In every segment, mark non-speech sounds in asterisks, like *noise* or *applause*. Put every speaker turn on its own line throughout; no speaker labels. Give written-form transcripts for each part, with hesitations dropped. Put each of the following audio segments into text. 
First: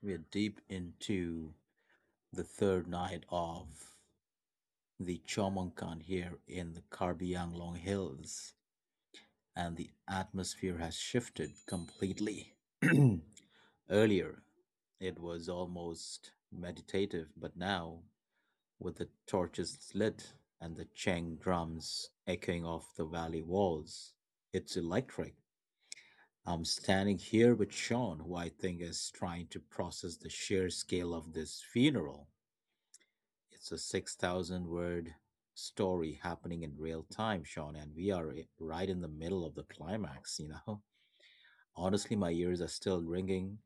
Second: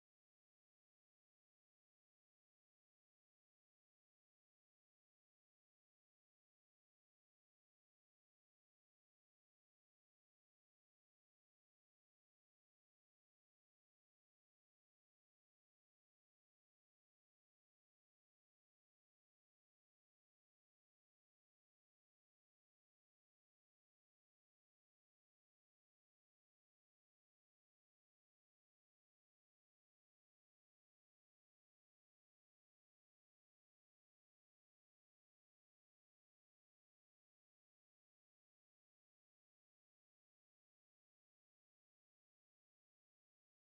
We're deep into the third night of the Chomonkan here in the Karbi Anglong Hills, and the atmosphere has shifted completely. *clears throat* Earlier, it was almost meditative, but now, with the torches lit and the Cheng drums echoing off the valley walls, it's electric. I'm standing here with Sean, who I think is trying to process the sheer scale of this funeral. It's a 6,000 word story happening in real time, Sean, and we are right in the middle of the climax, you know? *laughs* Honestly, my ears are still ringing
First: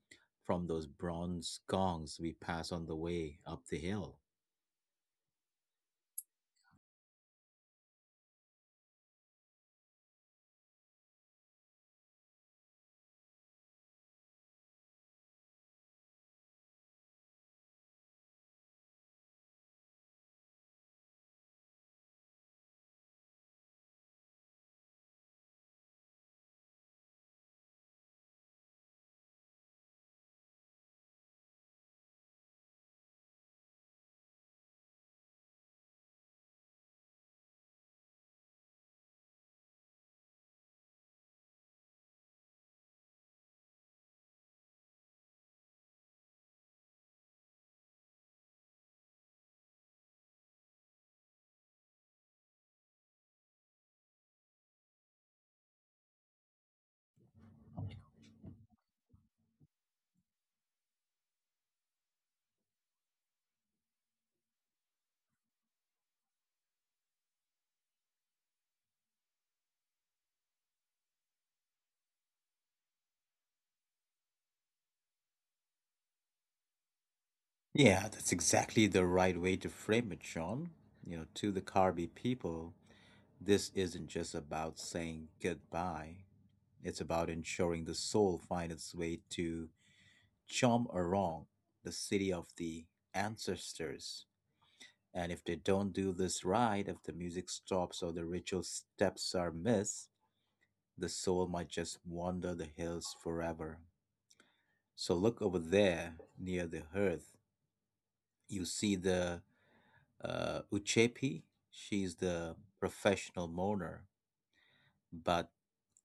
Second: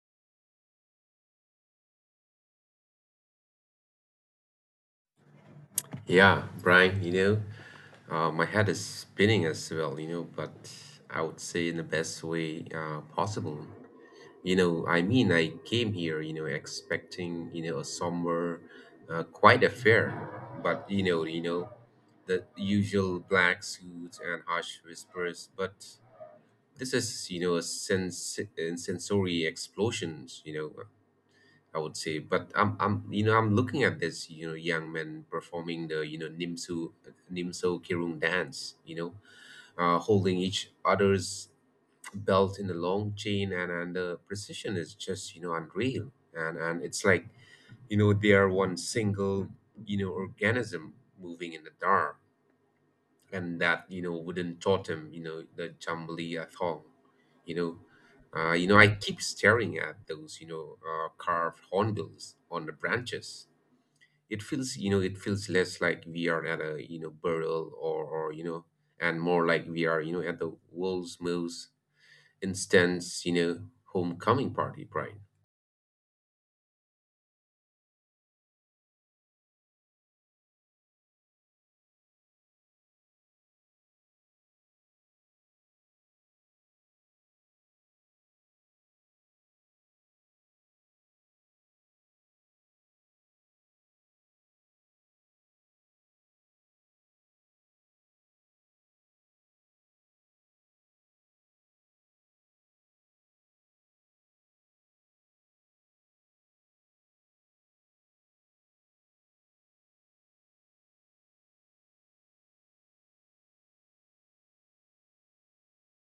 from those bronze gongs we pass on the way up the hill.
Yeah, Brian, my head is spinning as well, but I would say in the best way possible. I mean, I came here, expecting, a somber, quite affair, but the usual black suits and harsh whispers, but this is, a sensory explosions, I would say. But I'm looking at this, young men performing the Nimso Kirung dance, holding each other's belt in a long chain, and the precision is just, unreal, and it's like, they are one single, organism moving in the dark, and that wooden totem, the jambalaya thong. You know uh, you know i keep staring at those carved hornbills on the branches. It feels less like we are at a burial, or, and more like we are at the world's most intense, homecoming party, right?
Yeah, that's exactly the right way to frame it, Sean. You know, to the Carby people, this isn't just about saying goodbye. It's about ensuring the soul finds its way to Chomorong, the city of the ancestors. And if they don't do this right, if the music stops or the ritual steps are missed, the soul might just wander the hills forever. So look over there near the hearth. You see the Uchepi. She's the professional mourner, but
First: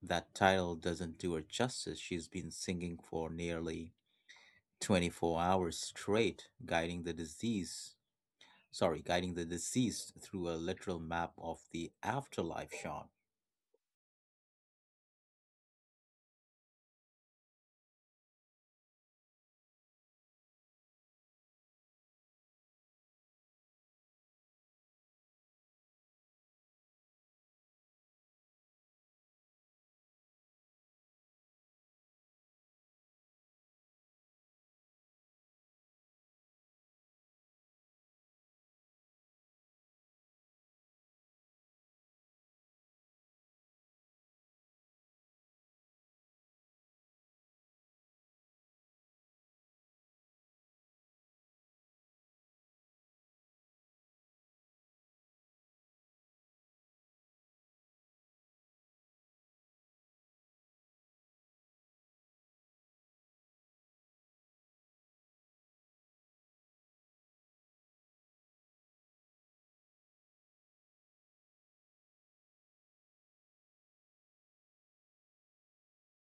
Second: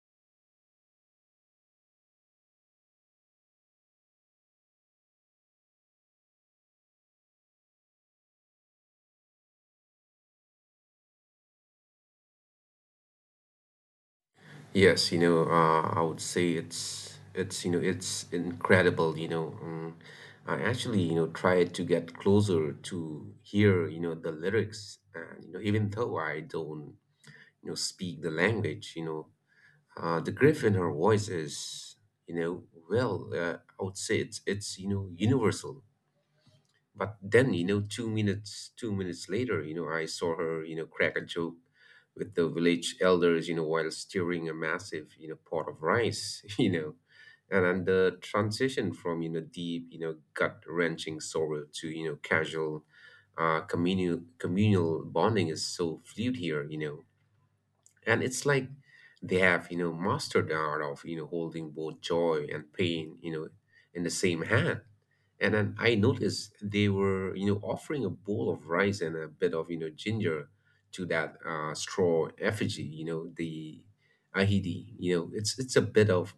that title doesn't do her justice. She's been singing for nearly 24 hours straight, guiding the disease, sorry, guiding the deceased through a literal map of the afterlife, Sean.
Yes, I would say it's incredible. I actually tried to get closer to hear the lyrics, and even though I don't speak the language, the grief in her voice is, you know well, I would say it's universal. But then, 2 minutes, 2 minutes later, I saw her, crack a joke with the village elders, while stirring a massive, pot of rice, *laughs* . And the transition from, deep, gut-wrenching sorrow to, casual, communal bonding is so fluid here, and it's like they have mastered the art of holding both joy and pain in the same hand. And then I noticed they were offering a bowl of rice and a bit of ginger to that straw effigy, the ahidi. It's a bit of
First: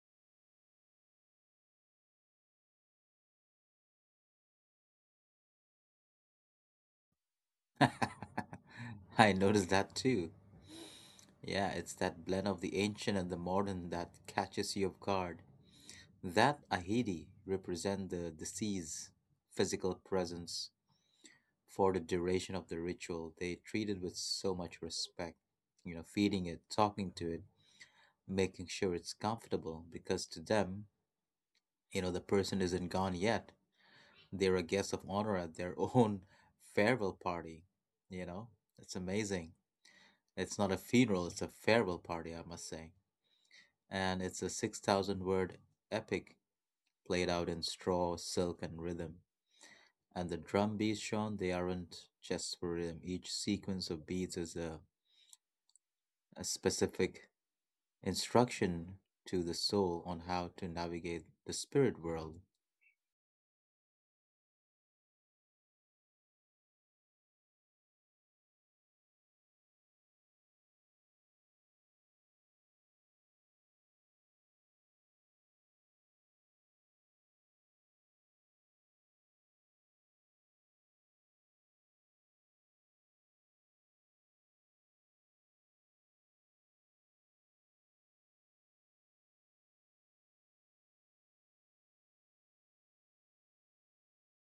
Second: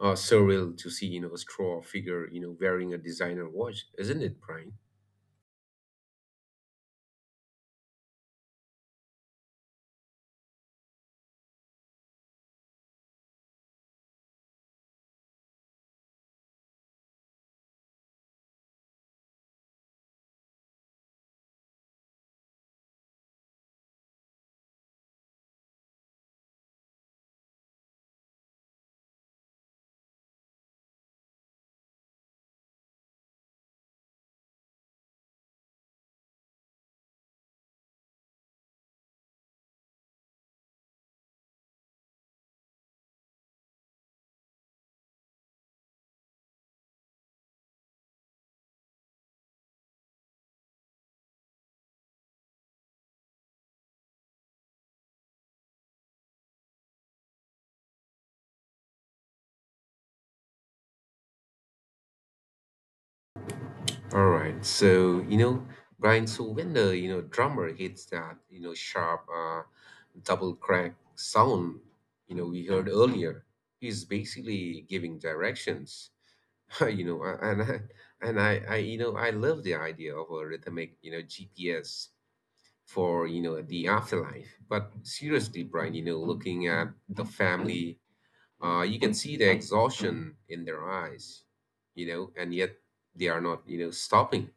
surreal to see a straw figure wearing a designer watch, isn't it, Brian?
*laughs* I noticed that too. Yeah, it's that blend of the ancient and the modern that catches you off guard. That ahidi represent the deceased's physical presence for the duration of the ritual. They treat it with so much respect, you know, feeding it, talking to it, making sure it's comfortable because to them, you know, the person isn't gone yet. They're a guest of honor at their own *laughs* farewell party. You know, it's amazing. It's not a funeral, it's a farewell party, I must say. And it's a 6,000 word epic played out in straw, silk, and rhythm. And the drum beats, Sean, they aren't just for rhythm. Each sequence of beats is a specific instruction to the soul on how to navigate the spirit world.
All right. So, Brian, when the, drummer hits that, sharp double crack sound, we heard earlier, he's basically giving directions, *laughs* you know, a- and I, you know, I love the idea of a rhythmic, GPS for, the afterlife. But seriously, Brian, looking at the family, you can see the exhaustion in their eyes, and yet they are not, stopping,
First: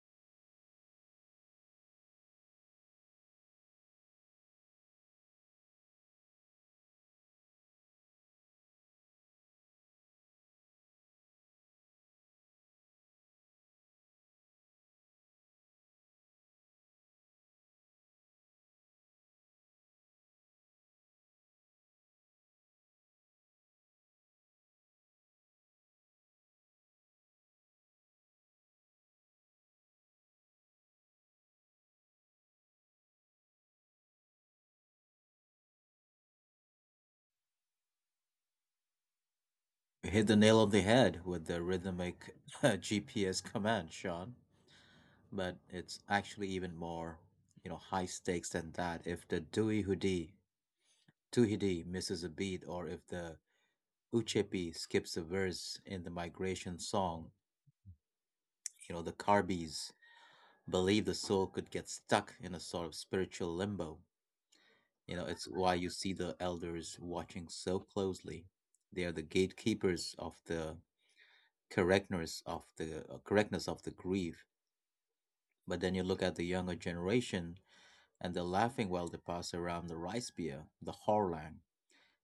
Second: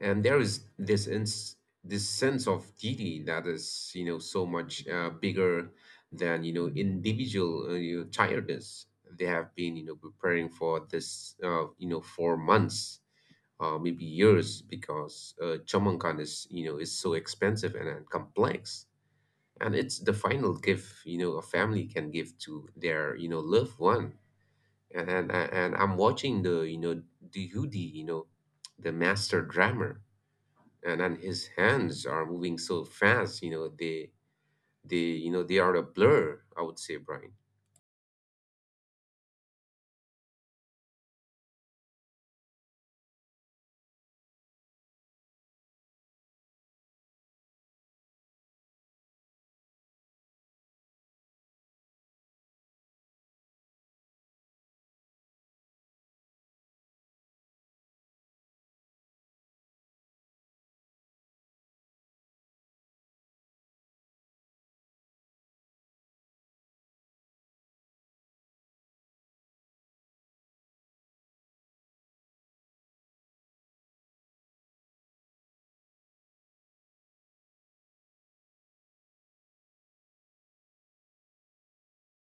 and there is this sense of duty that is so much bigger than individual tiredness. They have been preparing for this for months, maybe years, because chamankan is you know is so expensive and complex, and it's the final gift a family can give to their loved one. And I'm watching the Yudi, the master drummer, and his hands are moving so fast, you know they are a blur, I would say, Brian.
You hit the nail on the head with the rhythmic *laughs* GPS command, Sean. But it's actually even more, you know, high stakes than that. If the duihudi Tuhidi misses a beat, or if the Uchepi skips a verse in the migration song, you know, the Carbis believe the soul could get stuck in a sort of spiritual limbo. You know, it's why you see the elders watching so closely. They are the gatekeepers of the correctness of the correctness of the grief. But then you look at the younger generation and they're laughing while they pass around the rice beer, the Horlang.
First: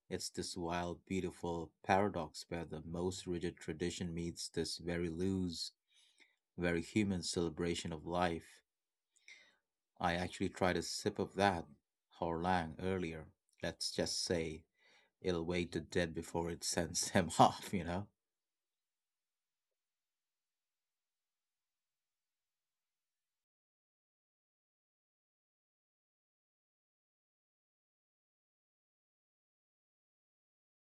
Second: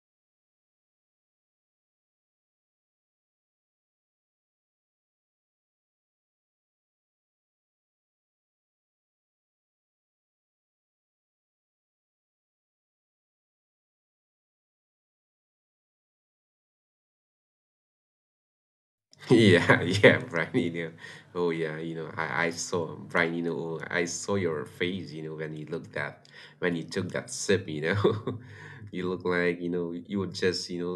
It's this wild, beautiful paradox where the most rigid tradition meets this very loose, very human celebration of life. I actually tried a sip of that Horlang earlier. Let's just say it'll wait to dead before it sends *laughs* him off, you know?
*laughs* Yeah, yeah, Brian. Oh, yeah, I saw, Brian. Oh, I saw your face when you took that sip, *laughs* You look like you would just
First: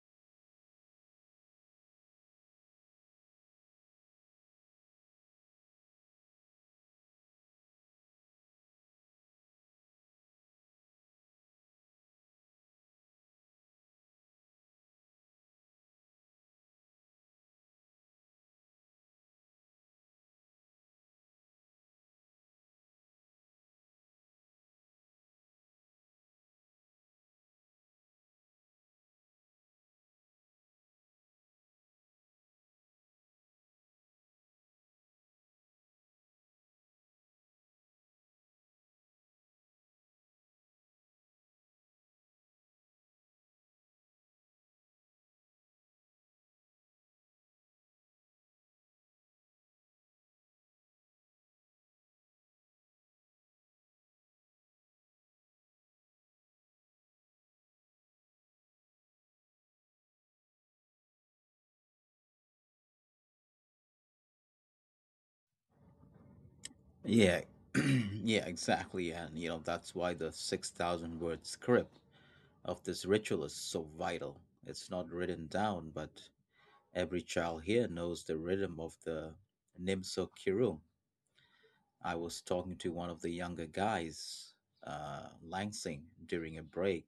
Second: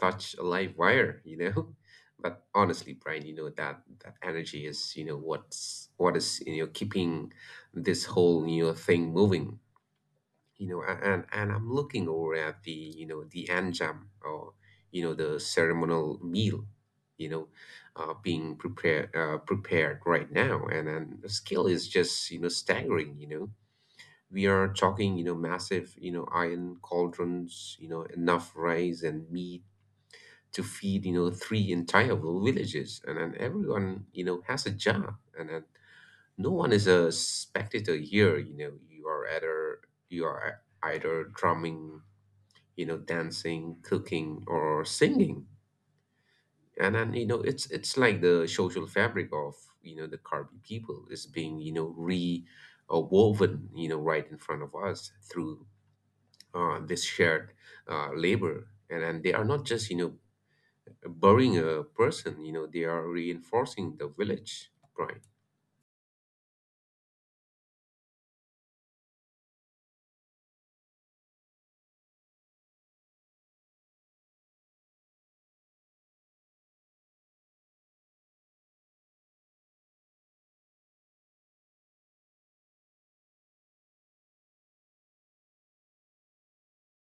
touch a live wire, *laughs* But honestly, Brian, that energy is what is keeping this whole thing moving. And I'm looking over at the anjam, or the ceremonial meal, you know being prepared right now, and the skill is just staggering. We are talking massive, iron cauldrons, enough rice and meat to feed three entire villages, and then everyone has a job, and then no one is a spectator here. You are either drumming, dancing, cooking, or singing. And then, it's like the social fabric of, the Karbi people is being, you know, re woven, right in front of us through this shared labor. And then they are not just, burying a person, they are reinforcing the village, right.
Yeah, *clears throat* yeah, exactly. And, you know, that's why the 6,000 word script of this ritual is so vital. It's not written down, but every child here knows the rhythm of the Nimso Kiru. I was talking to one of the younger guys, Langsing, during a break,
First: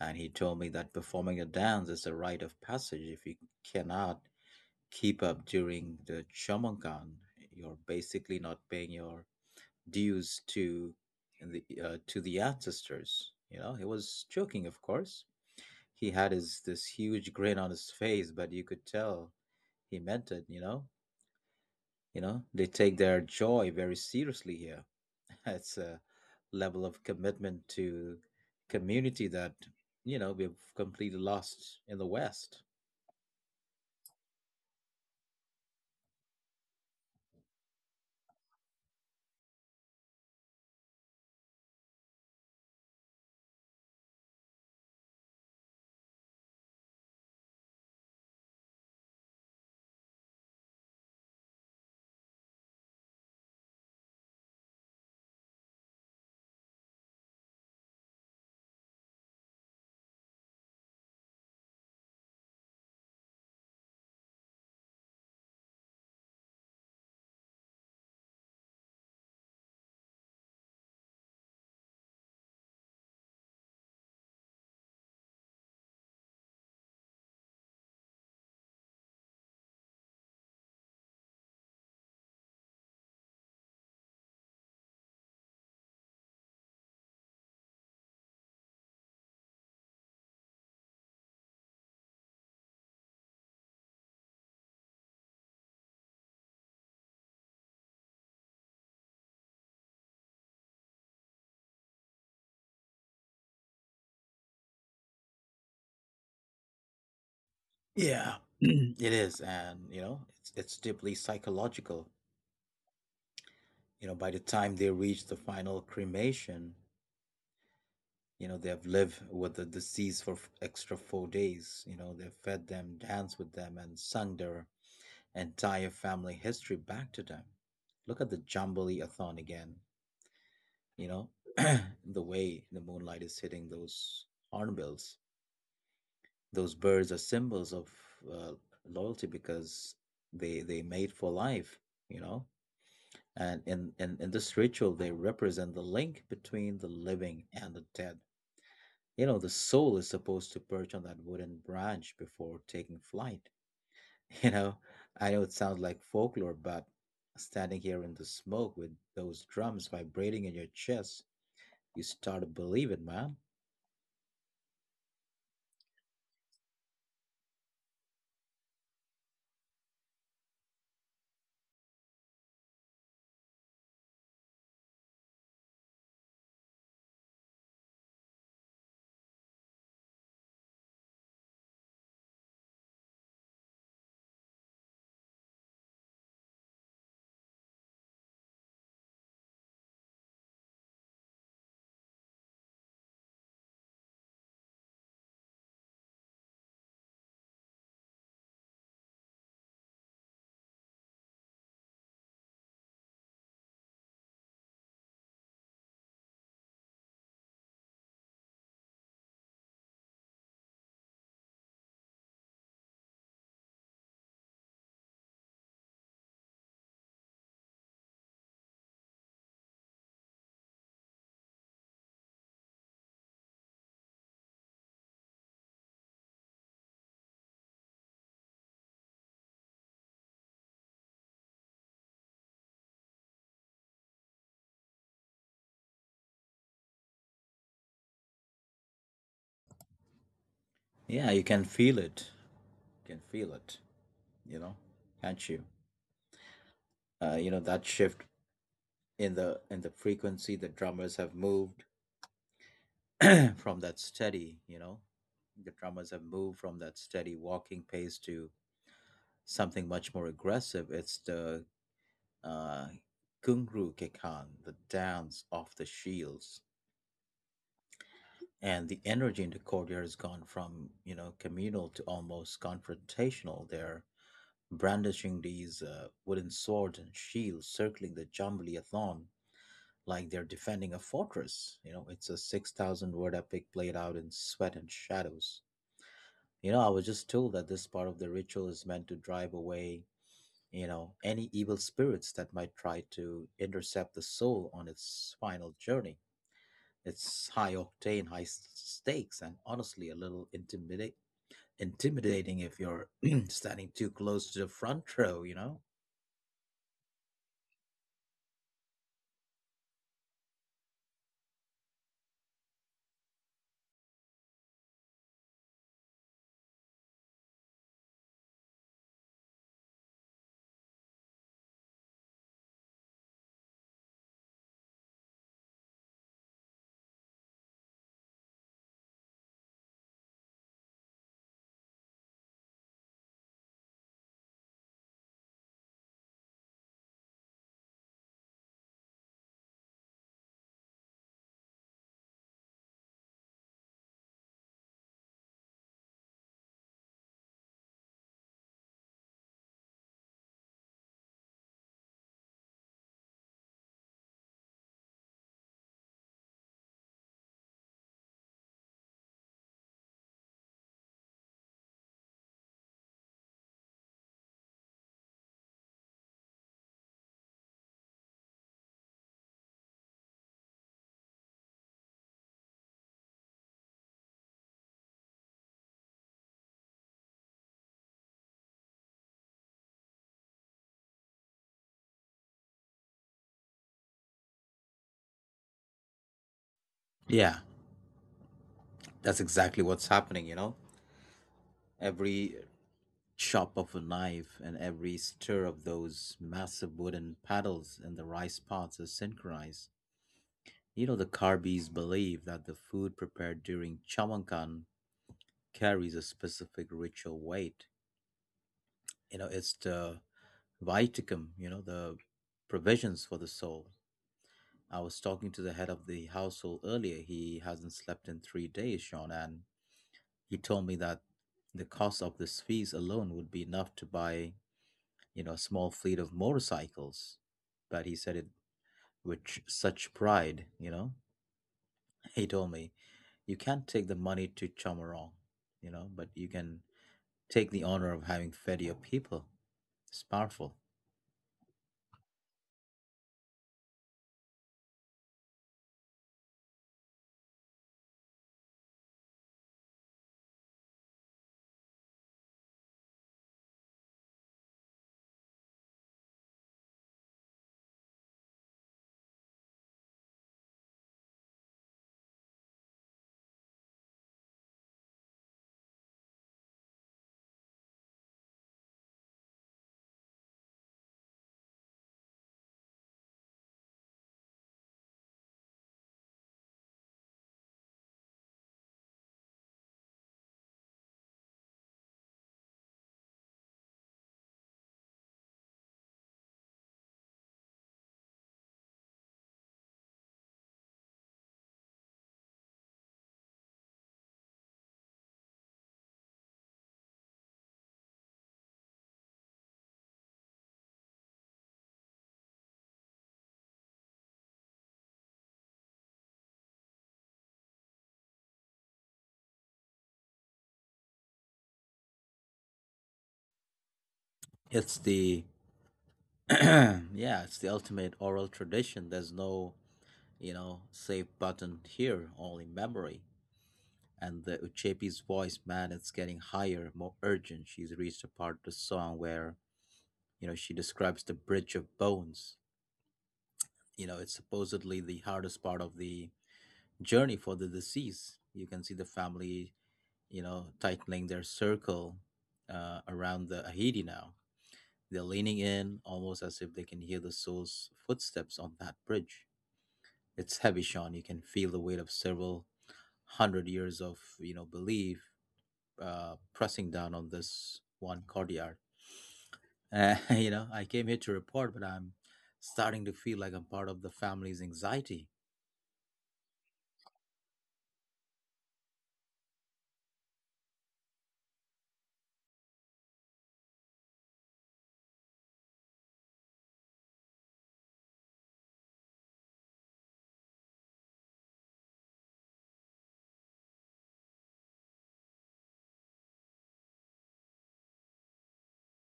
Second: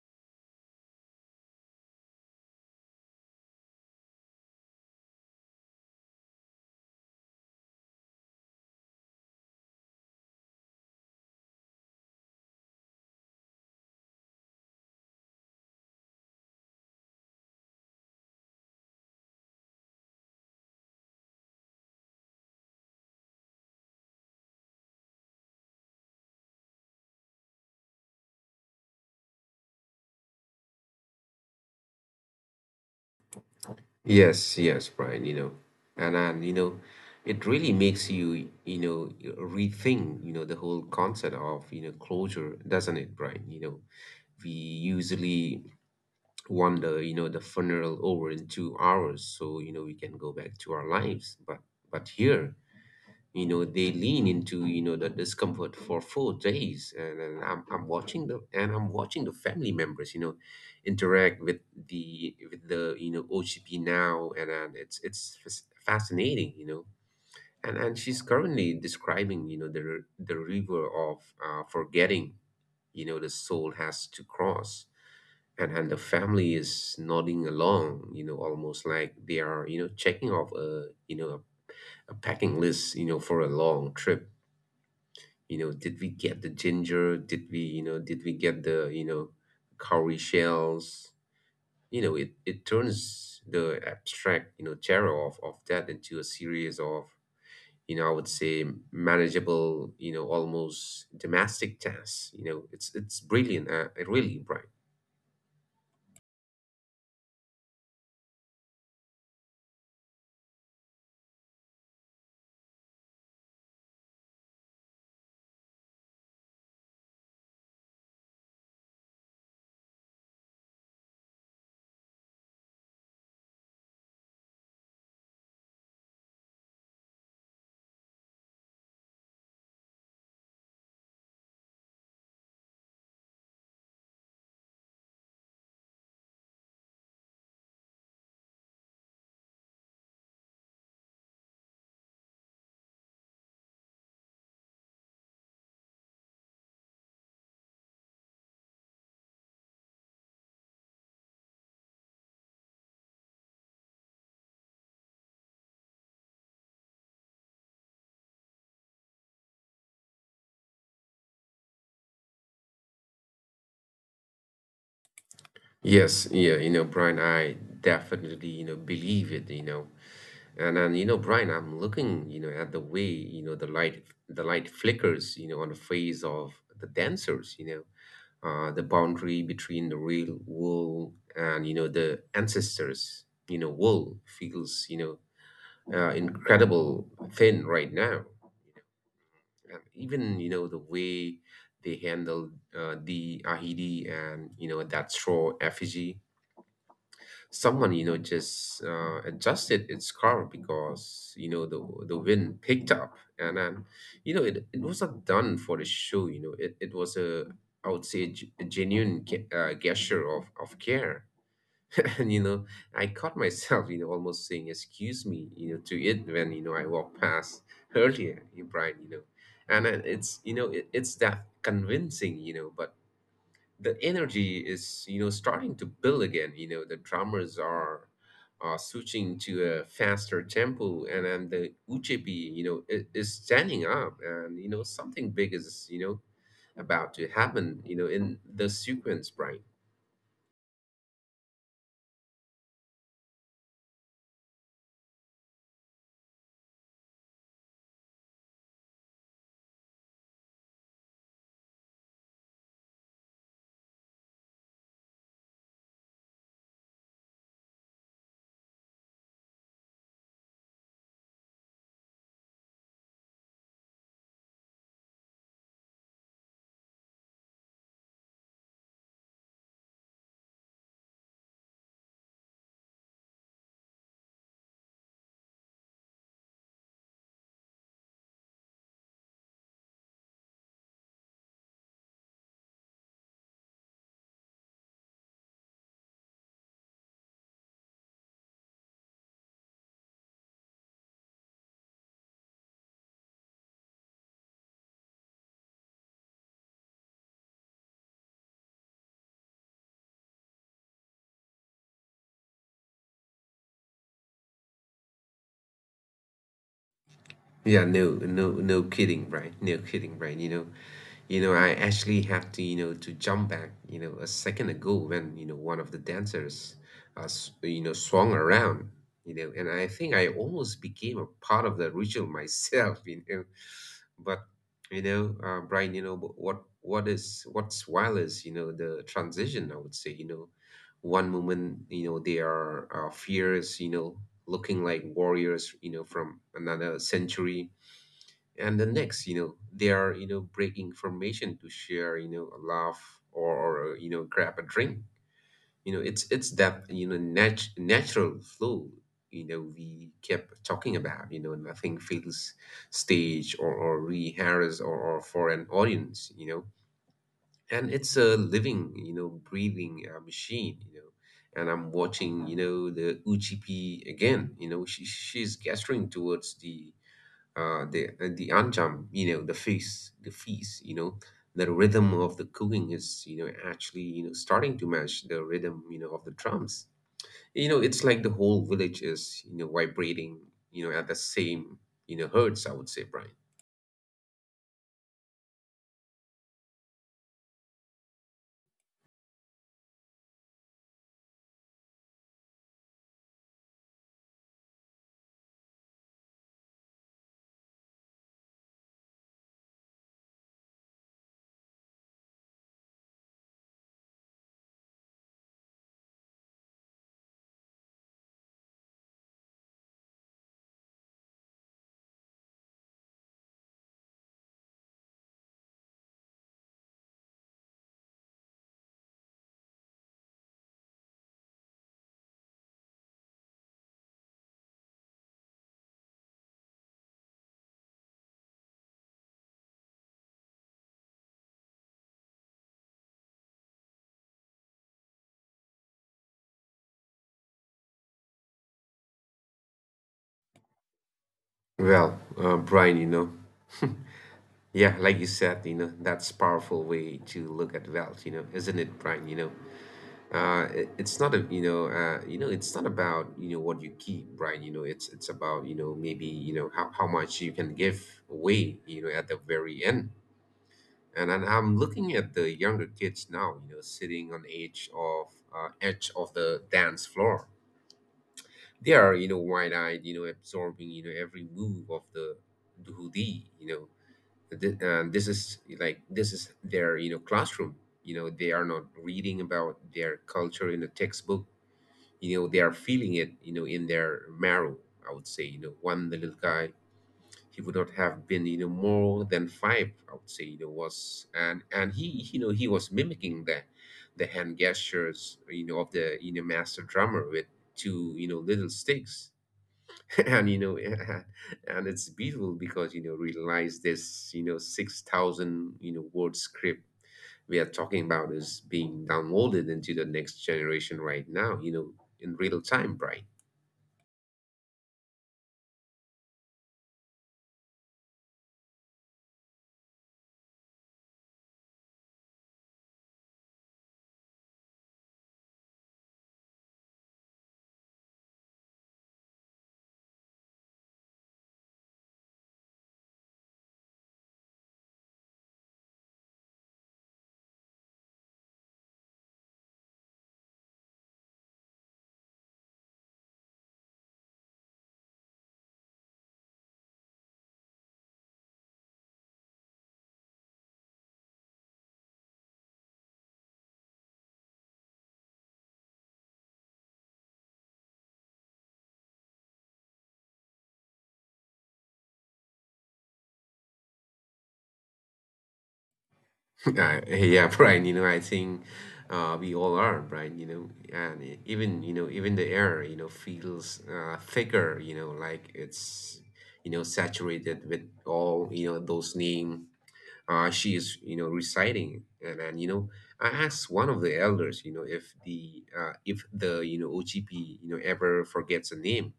and he told me that performing a dance is a rite of passage. If you cannot keep up during the Chomongan, you're basically not paying your dues to the ancestors. You know, he was joking, of course, he had his this huge grin on his face, but you could tell he meant it. You know, they take their joy very seriously here. *laughs* It's a level of commitment to community that you know we've completely lost in the West.
Yes, yes, Brian, and and you know, it really makes you, rethink, the whole concept of, closure, doesn't it, Brian? We usually wonder, the funeral over in 2 hours, so we can go back to our lives, but here they lean into the discomfort for 4 days, and I'm watching the family members interact with the OCP now, and it's fascinating, and she's currently describing the river of forgetting the soul has to cross, and the family is nodding along, almost like they are checking off a packing list for a long trip. Did we get the ginger? Did we get the cowrie shells? It turns the abstract terror of that into a series of, I would say, manageable, almost domestic tasks. It's brilliant, really, Brian.
Yeah. *clears throat* It is, and you know, it's deeply psychological. You know, by the time they reach the final cremation, you know, they have lived with the deceased for extra 4 days. You know, they've fed them, danced with them, and sung their entire family history back to them. Look at the Jamboree Athon again, you know, *clears throat* the way the moonlight is hitting those hornbills. Those birds are symbols of uh, loyalty because they mate for life, you know. And in this ritual, they represent the link between the living and the dead. You know, the soul is supposed to perch on that wooden branch before taking flight. *laughs* You know, I know it sounds like folklore, but standing here in the smoke with those drums vibrating in your chest, you start to believe it, man.
Yes, yeah, Brian, I definitely believe it. And then, Brian, I'm looking, at the way, the light flickers, on the face of the dancers, the boundary between the real world and, the ancestors, world feels, incredible thin right now. And even, the way they handle the ahidi, and, that straw effigy, someone just adjusted its car because the wind picked up, and then it was not done for the show. It was a, I would say, a genuine gesture of care. *laughs* And I caught myself almost saying excuse me to it when I walked past earlier, you, Brian. You know and then it's you know it, it's that convincing, but the energy is starting to build again. The drummers are switching to a faster tempo, and then the ujepi is standing up, and something big is about to happen in the sequence, right?
Yeah, you can feel it. You can feel it, you know, can't you? You know, that shift in the frequency, the drummers have moved *clears throat* from that steady, you know, the drummers have moved from that steady walking pace to something much more aggressive. It's the uh, Kungru Kekan, the dance of the shields, and the energy in the courtyard has gone from, you know, communal to almost confrontational. They're brandishing these wooden swords and shields, circling the jambalaya like they're defending a fortress. You know, it's a 6,000 word epic played out in sweat and shadows. You know, I was just told that this part of the ritual is meant to drive away, you know, any evil spirits that might try to intercept the soul on its final journey. It's high octane, high stakes, and honestly a little intimidate intimidating if you're *clears throat* standing too close to the front row, you know?
Yeah, no, no, no kidding, right, no kidding, right. I actually have to jump back, a second ago when, one of the dancers, swung around, and I think I almost became a part of the ritual myself, *laughs* . But, Brian, what's wild is, the transition, I would say, one moment, they are fierce, looking like warriors, from another century, and the next they are breaking formation to share a laugh or grab a drink. It's that natural flow we kept talking about. Nothing feels staged or rehearsed or for an audience, and it's a living, breathing machine. And I'm watching the ugp again. She's gesturing towards the anjam, the feast, the rhythm of the cooking is, actually, starting to match the rhythm, of the drums. It's like the whole village is, vibrating, at the same, hertz. I would say, Brian.
Yeah, that's exactly what's happening, you know? Every chop of a knife and every stir of those massive wooden paddles in the rice pots is synchronized. You know, the Karbis believe that the food prepared during Chawankan carries a specific ritual weight. You know, it's the viticum, you know, the provisions for the soul. I was talking to the head of the household earlier. He hasn't slept in 3 days, Sean, and he told me that the cost of this fees alone would be enough to buy, you know, a small fleet of motorcycles. But he said it with such pride, you know. *laughs* He told me, you can't take the money to Chamorong, you know, but you can take the honor of having fed your people. It's powerful.
Well, Brian, yeah, like you said, that's powerful way to look at wealth, isn't it, Brian? It's not about what you keep, right? It's about maybe how much you can give away at the very end. And I'm looking at the younger kids now sitting on edge of the dance floor. They are wide-eyed, absorbing every move of the dhudi. This is like this is their classroom. They are not reading about their culture in a textbook. They are feeling it in their marrow. I would say, one little guy, he would not have been more than five, I would say, was, and he he was mimicking the hand gestures of the master drummer with two little sticks. *laughs* And *laughs* and it's beautiful because, realize this, 6,000 word script we are talking about is being downloaded into the next generation right now, in real time, Brian.
It's *clears throat* yeah, it's the ultimate oral tradition. There's no, you know, save button here, only memory. And the Uchepi's voice, man, it's getting higher, more urgent. She's reached a part of the song where, you know, she describes the bridge of bones. You know, it's supposedly the hardest part of the journey for the deceased. You can see the family, you know, tightening their circle around the Ahidi now. They're leaning in almost as if they can hear the soul's footsteps on that bridge. It's heavy, Sean. You can feel the weight of several hundred years of you know belief pressing down on this one courtyard. *laughs* You know, I came here to report, but I'm starting to feel like I'm part of the family's anxiety.
*laughs* Yeah, Brian, I think, we all are, Brian, and even the air feels, thicker, like it's, saturated with all, those names, she is reciting, and I asked one of the elders, if the OGP, ever forgets a name.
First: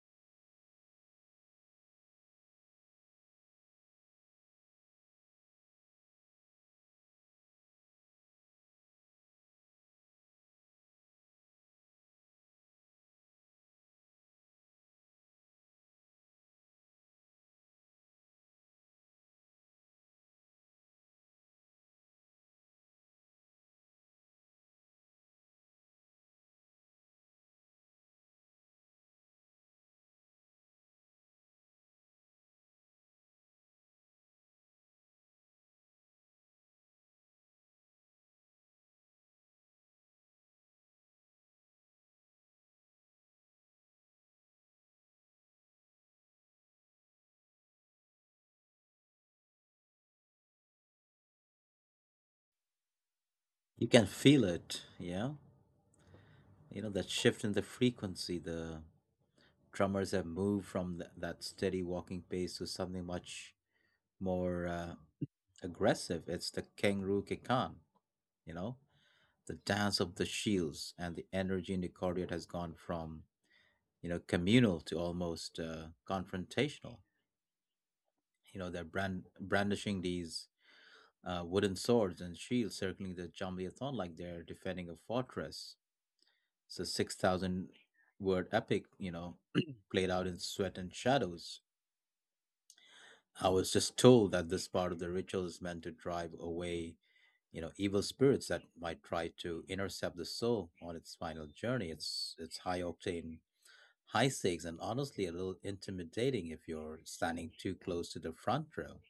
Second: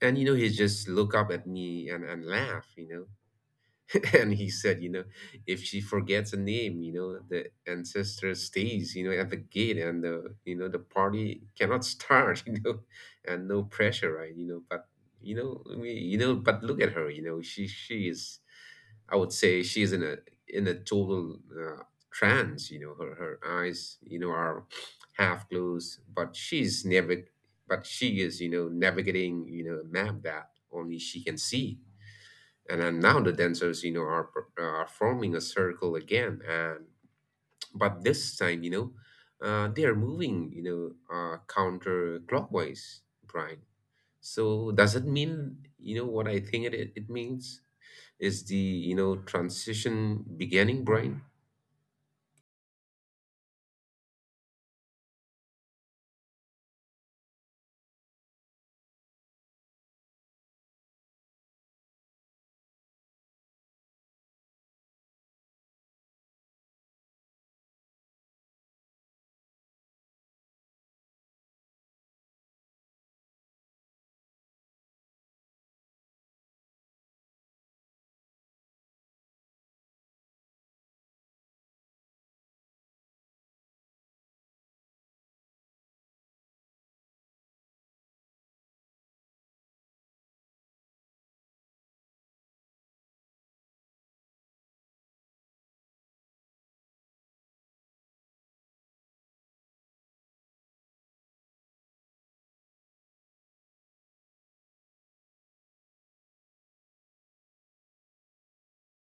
And he just look up at me and laugh. *laughs* and he said, if she forgets a name, the ancestor stays, at the gate, and the you know the party cannot start, *laughs* and no pressure, right? But but look at her, she is, I would say, she is in a total, trance, her eyes, are half closed, but she's never, but she is, navigating, a map that only she can see. And then now the dancers are forming a circle again, and but this time, they are moving, counterclockwise, Brian. So does it mean, what I think it means, is the transition beginning, Brian?
You can feel it, yeah. You know that shift in the frequency. The drummers have moved from that steady walking pace to something much more aggressive. It's the kangaroo kikan, you know, the dance of the shields, and the energy in the courtyard has gone from, you know, communal to almost confrontational. You know, they're brandishing these wooden swords and shields, circling the Jamliathon like they're defending a fortress. It's a 6,000 word epic, you know, *clears throat* played out in sweat and shadows. I was just told that this part of the ritual is meant to drive away, you know, evil spirits that might try to intercept the soul on its final journey. It's high octane, high stakes, and honestly a little intimidating if you're standing too close to the front row.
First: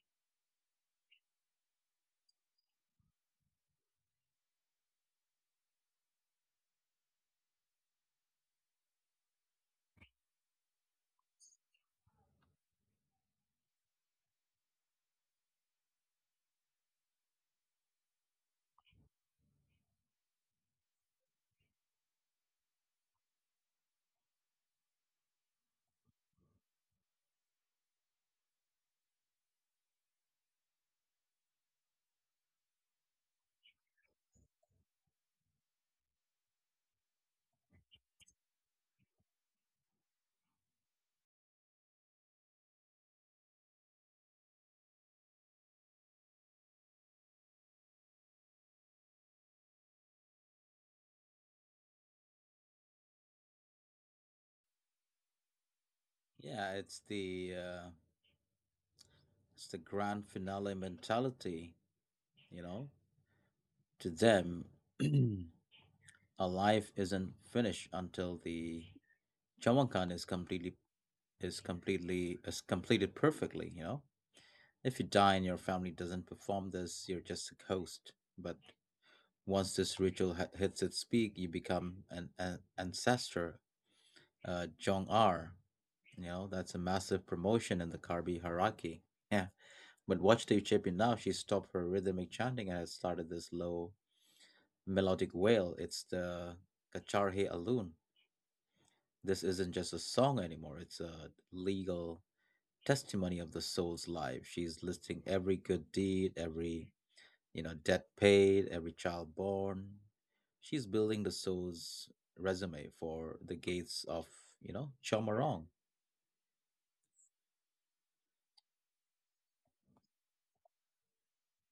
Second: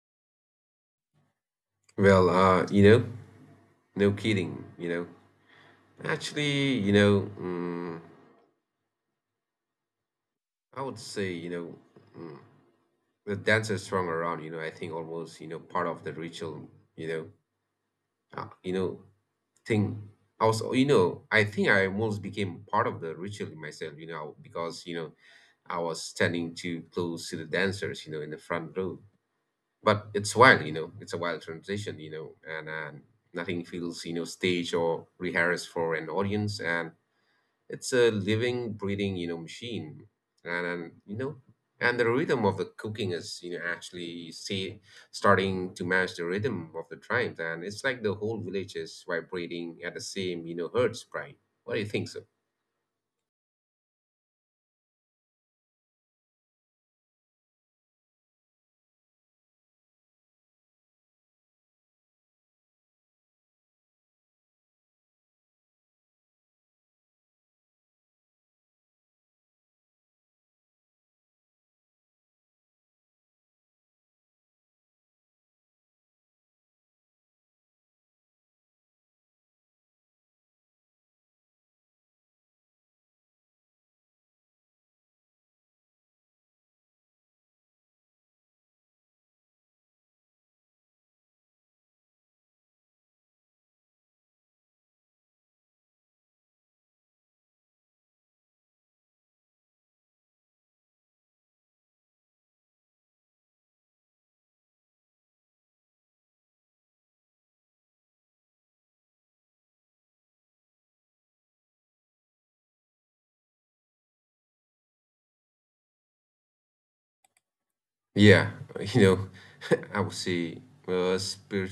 Well, no kidding. Actually, I would say, mm, the dancers swung around, I think almost, part of the ritual, you know uh, you know thing. I was you know I think I almost became part of the ritual myself, because, I was standing too close to the dancers, in the front row. But it's wild, it's a wild transition, you know and nothing feels, staged or rehearsed for an audience, and it's a living, breathing, machine, and and the rhythm of the cooking is, actually see starting to match the rhythm of the tribes, and it's like the whole village is vibrating at the same, hertz, Brian. What do you think so?
Yeah, it's the grand finale mentality, you know. To them, *clears throat* a life isn't finished until the Chawankan is completely is completely is completed perfectly, you know. If you die and your family doesn't perform this, you're just a ghost. But once this ritual hits its peak, you become an ancestor, Jong R. You know, that's a massive promotion in the Karbi hierarchy. Yeah. But watch the Champion now, she stopped her rhythmic chanting and has started this low melodic wail. It's the Kacharhe Alun. This isn't just a song anymore, it's a legal testimony of the soul's life. She's listing every good deed, every, you know, debt paid, every child born. She's building the soul's resume for the gates of, you know, Chomarong.
Yeah, *laughs* *laughs* I would say, spir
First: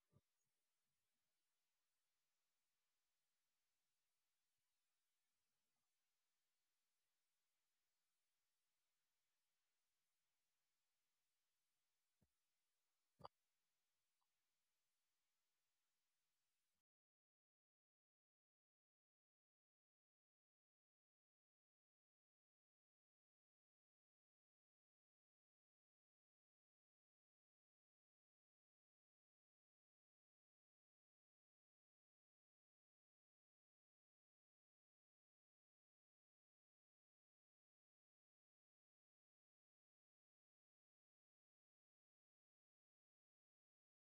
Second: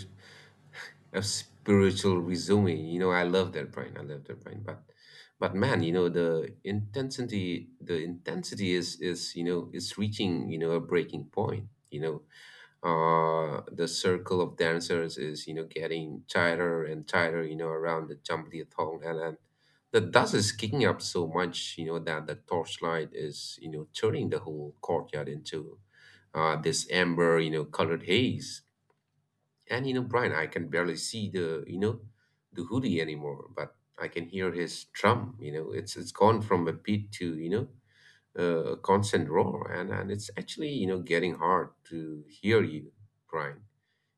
a spiritual resume. I love that, Brian. I love that, Brian. But man, the intensity is you know it's reaching, a breaking point. You know, the circle of dancers is, getting tighter and tighter. Around the Jambalaya thong, and the dust is kicking up so much. You know that the torchlight is, turning the whole courtyard into, this amber, colored haze. And, Brian, I can barely see the hoodie anymore, but I can hear his drum. It's gone from a beat to, a constant roar, and it's actually, getting hard to hear you, Brian.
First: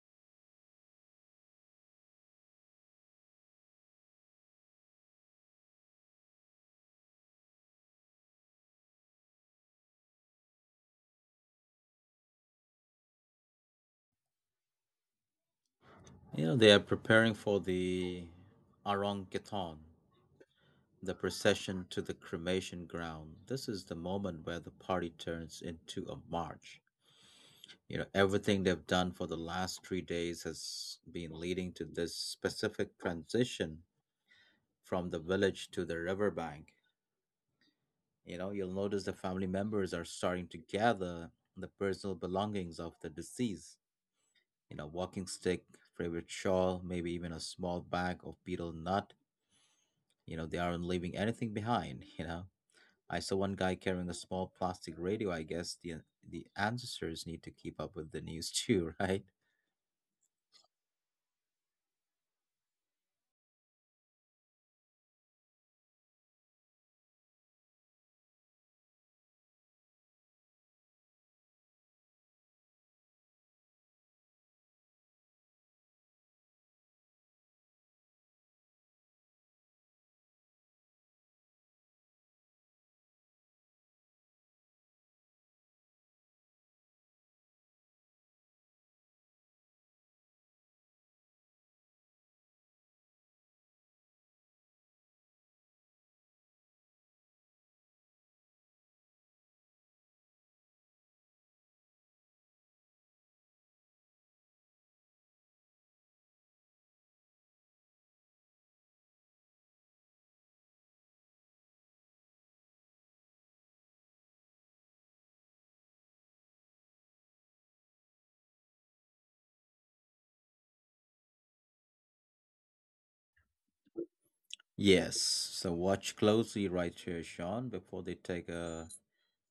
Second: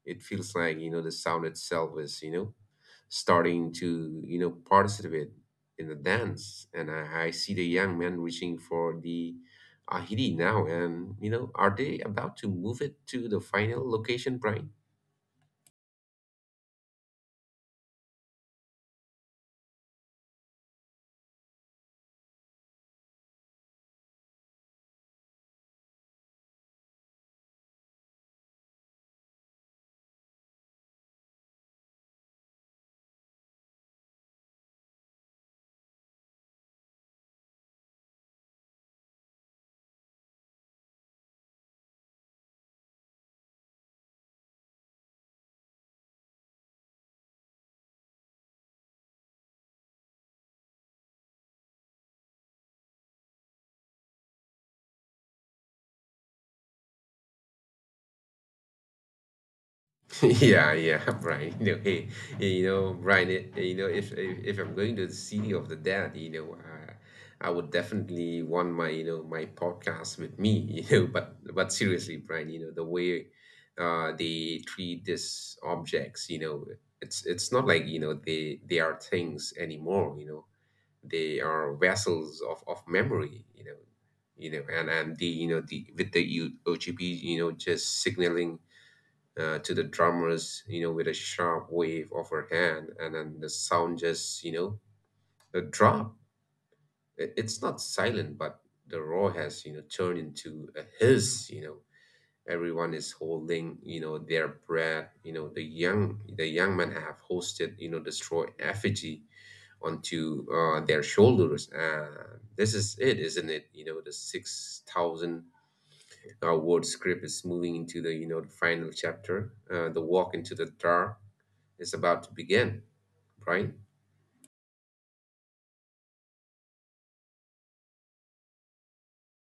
It feels like, the sound itself is, starting to, participate in the dance. And I see the young men reaching for the ahidi now, and, are they about to move it to the final location, Brian?
You know, they are preparing for the Aranketon, the procession to the cremation ground. This is the moment where the party turns into a march. You know, everything they've done for the last 3 days has been leading to this specific transition from the village to the riverbank. You know, you'll notice the family members are starting to gather the personal belongings of the deceased. You know, walking stick, favorite shawl, maybe even a small bag of betel nut. They aren't leaving anything behind, *laughs*. I saw one guy carrying a small plastic radio. I guess the ancestors need to keep up with the news too, *laughs* right?
*laughs* Yeah, yeah, *laughs* Brian. Hey, hey, Brian. Hey, if I'm going to the city of the dead, I would definitely want my you know my podcast with me. *laughs* But seriously, Brian, the way, they treat these objects, it's not like, they are things anymore. They are vessels of memory. And the you know the with the OGP, just signaling, to the drummers, with a sharp wave of her hand, and then the sound just, the drop. It's not silent, but the roar has, turned into a hiss. Everyone is holding, their breath. The young men have hosted, the straw effigy onto, their shoulders. This is it, isn't it? The 6,000, word script is moving into the final chapter. The walk into the dark is about to begin, Brian.
Yes. So watch closely right here, Sean, before they take a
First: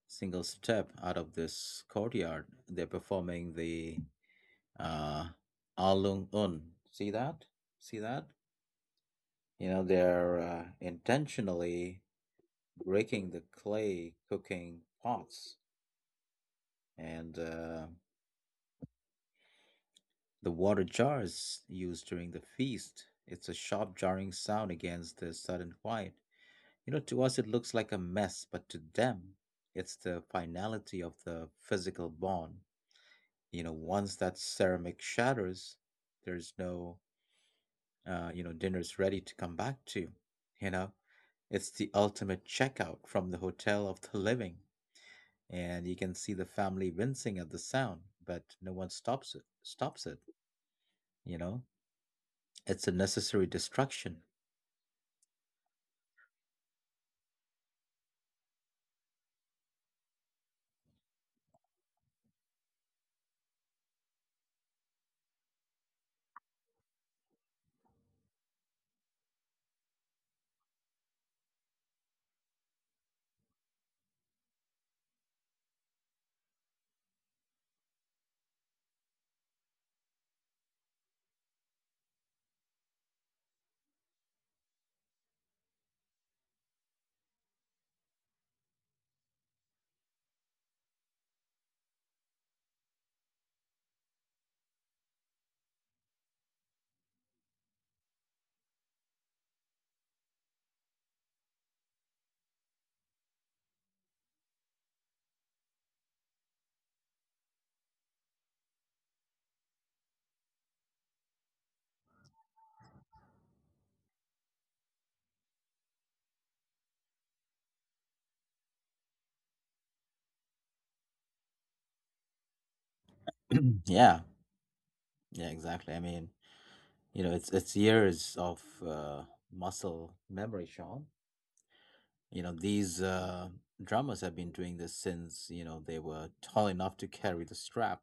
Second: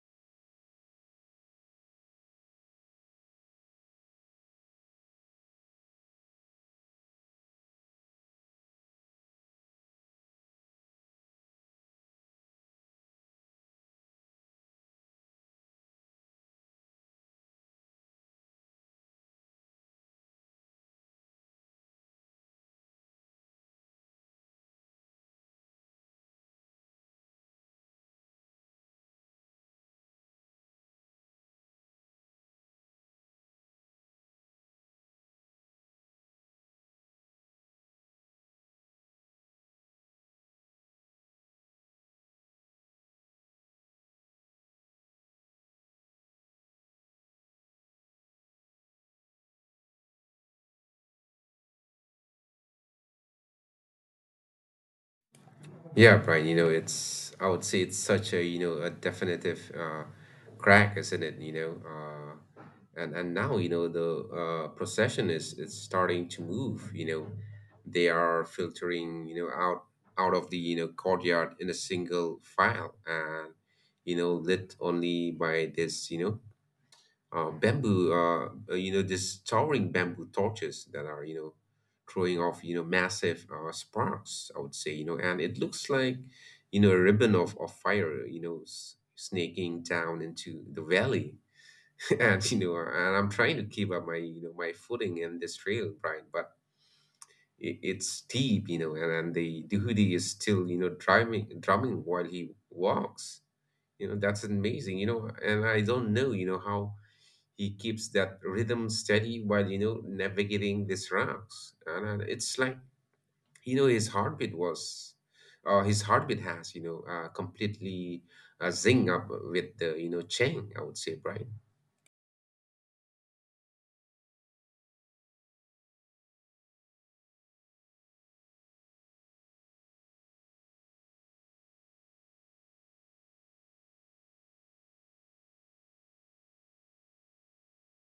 single step out of this courtyard. They're performing the uh Alung Un. See that? See that? You know, they're intentionally breaking the clay cooking pots and the water jar is used during the feast. It's a sharp jarring sound against the sudden quiet. You know, to us it looks like a mess, but to them, it's the finality of the physical bond. You know, once that ceramic shatters, there's no, you know, dinner's ready to come back to. You know, it's the ultimate checkout from the hotel of the living, and you can see the family wincing at the sound, but no one stops it. You know, it's a necessary destruction.
Yeah, Brian, I would say it's such a definitive, crack, isn't it? And now, the, procession is starting to move. They are filtering, out of the, courtyard in a single file and, lit only by this, these towering bamboo torches that are, throwing off, massive, sparks, I would say, and it looks like, a ribbon of fire, snaking down into the valley. *laughs* And I'm trying to keep up my footing in this trail, Brian, but it's deep, and the hoodie is still, drumming while he walks. That's amazing, and I don't know, how he keeps that rhythm steady while, navigating these rocks, and, it's like, you know his heartbeat was his heartbeat has, completely, zing up with the, chang, I would say, Brian.
*clears throat* Yeah. Yeah, exactly. I mean, you know, it's years of muscle memory, Sean. You know, these drummers have been doing this since, you know, they were tall enough to carry the strap.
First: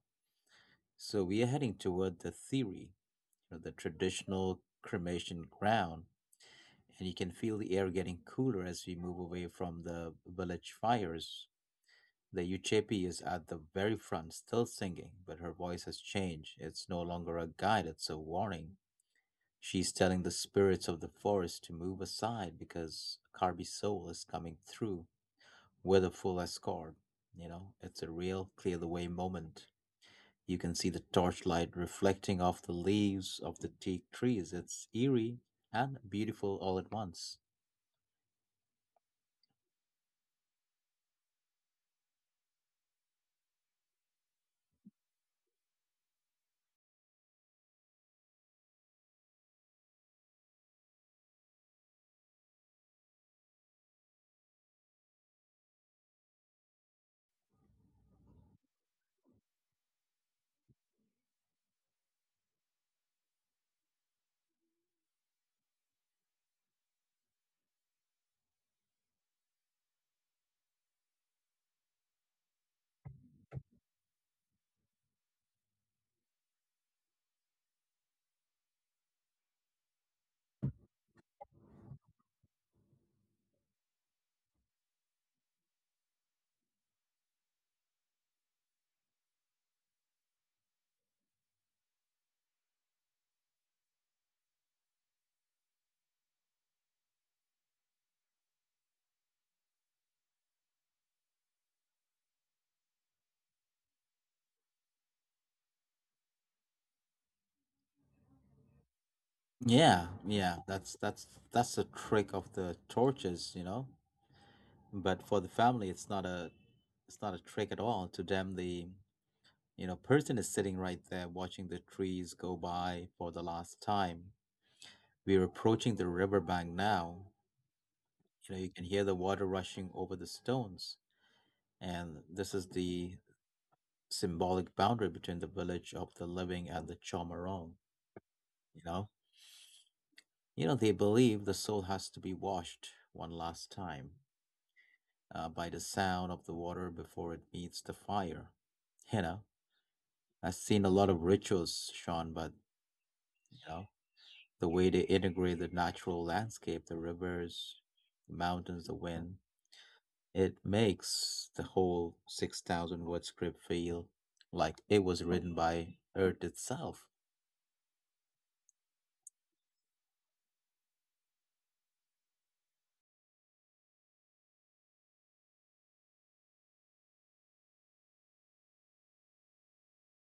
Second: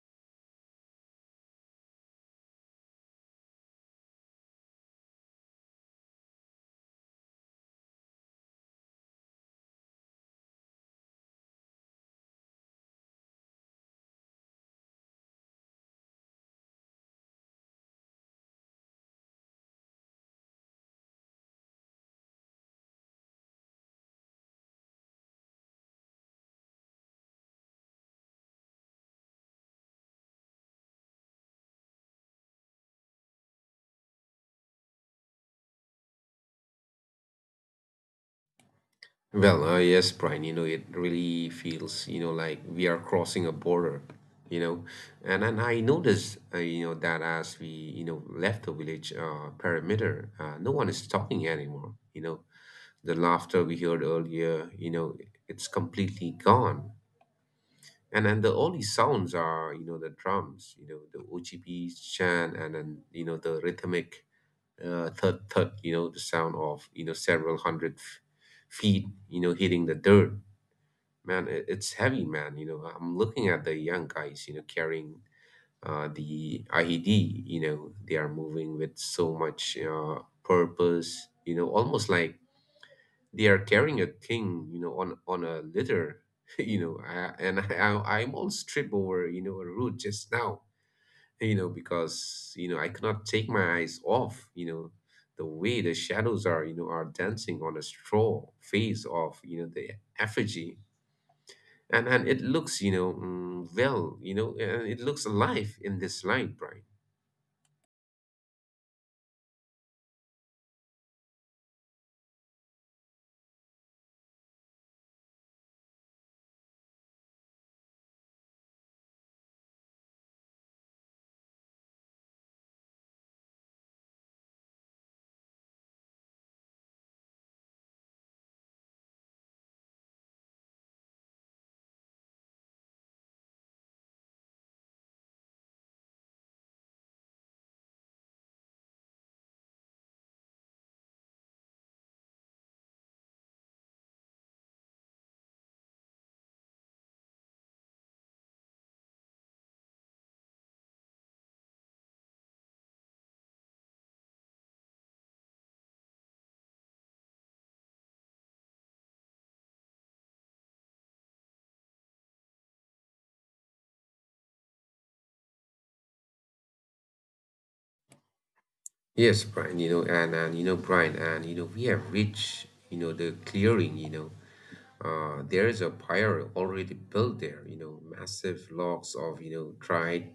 So we are heading toward the theory, you know, the traditional cremation ground, and you can feel the air getting cooler as we move away from the village fires. The Uchepi is at the very front, still singing, but her voice has changed. It's no longer a guide, it's a warning. She's telling the spirits of the forest to move aside because Carby's soul is coming through with a full escort. You know, it's a real clear the way moment. You can see the torchlight reflecting off the leaves of the teak trees. It's eerie and beautiful all at once.
Well, yes, Brian, it really feels, like we are crossing a border, you know and then I noticed, that as we, left the village, perimeter, no one is talking anymore, you know The laughter we heard earlier, it's completely gone. And the only sounds are, the drums, the OGP chant, and then, the rhythmic, thud thud, the sound of, several hundred, feet, hitting the dirt. Man, it's heavy, man. I'm looking at the young guys, carrying, the IED, they are moving with so much, purpose, almost like they are carrying a king, on a litter, *laughs* I'm almost tripped over, a root just now, because, I cannot take my eyes off, the way the shadows are dancing on a straw face of, the effigy, And it looks alive in this light, Brian.
Yeah, yeah, that's the trick of the torches, you know. But for the family it's not a trick at all. To them the, you know, person is sitting right there watching the trees go by for the last time. We're approaching the riverbank now. You know, you can hear the water rushing over the stones, and this is the symbolic boundary between the village of the living and the Chomorong. You know, you know, they believe the soul has to be washed one last time, by the sound of the water before it meets the fire, you know. I've seen a lot of rituals, Sean, but, you know, the way they integrate the natural landscape, the rivers, the mountains, the wind, it makes the whole 6,000 word script feel like it was written by Earth itself.
Yes, Brian, and Brian, and, we have reached, the clearing, There is a pyre already built there, massive logs of, dried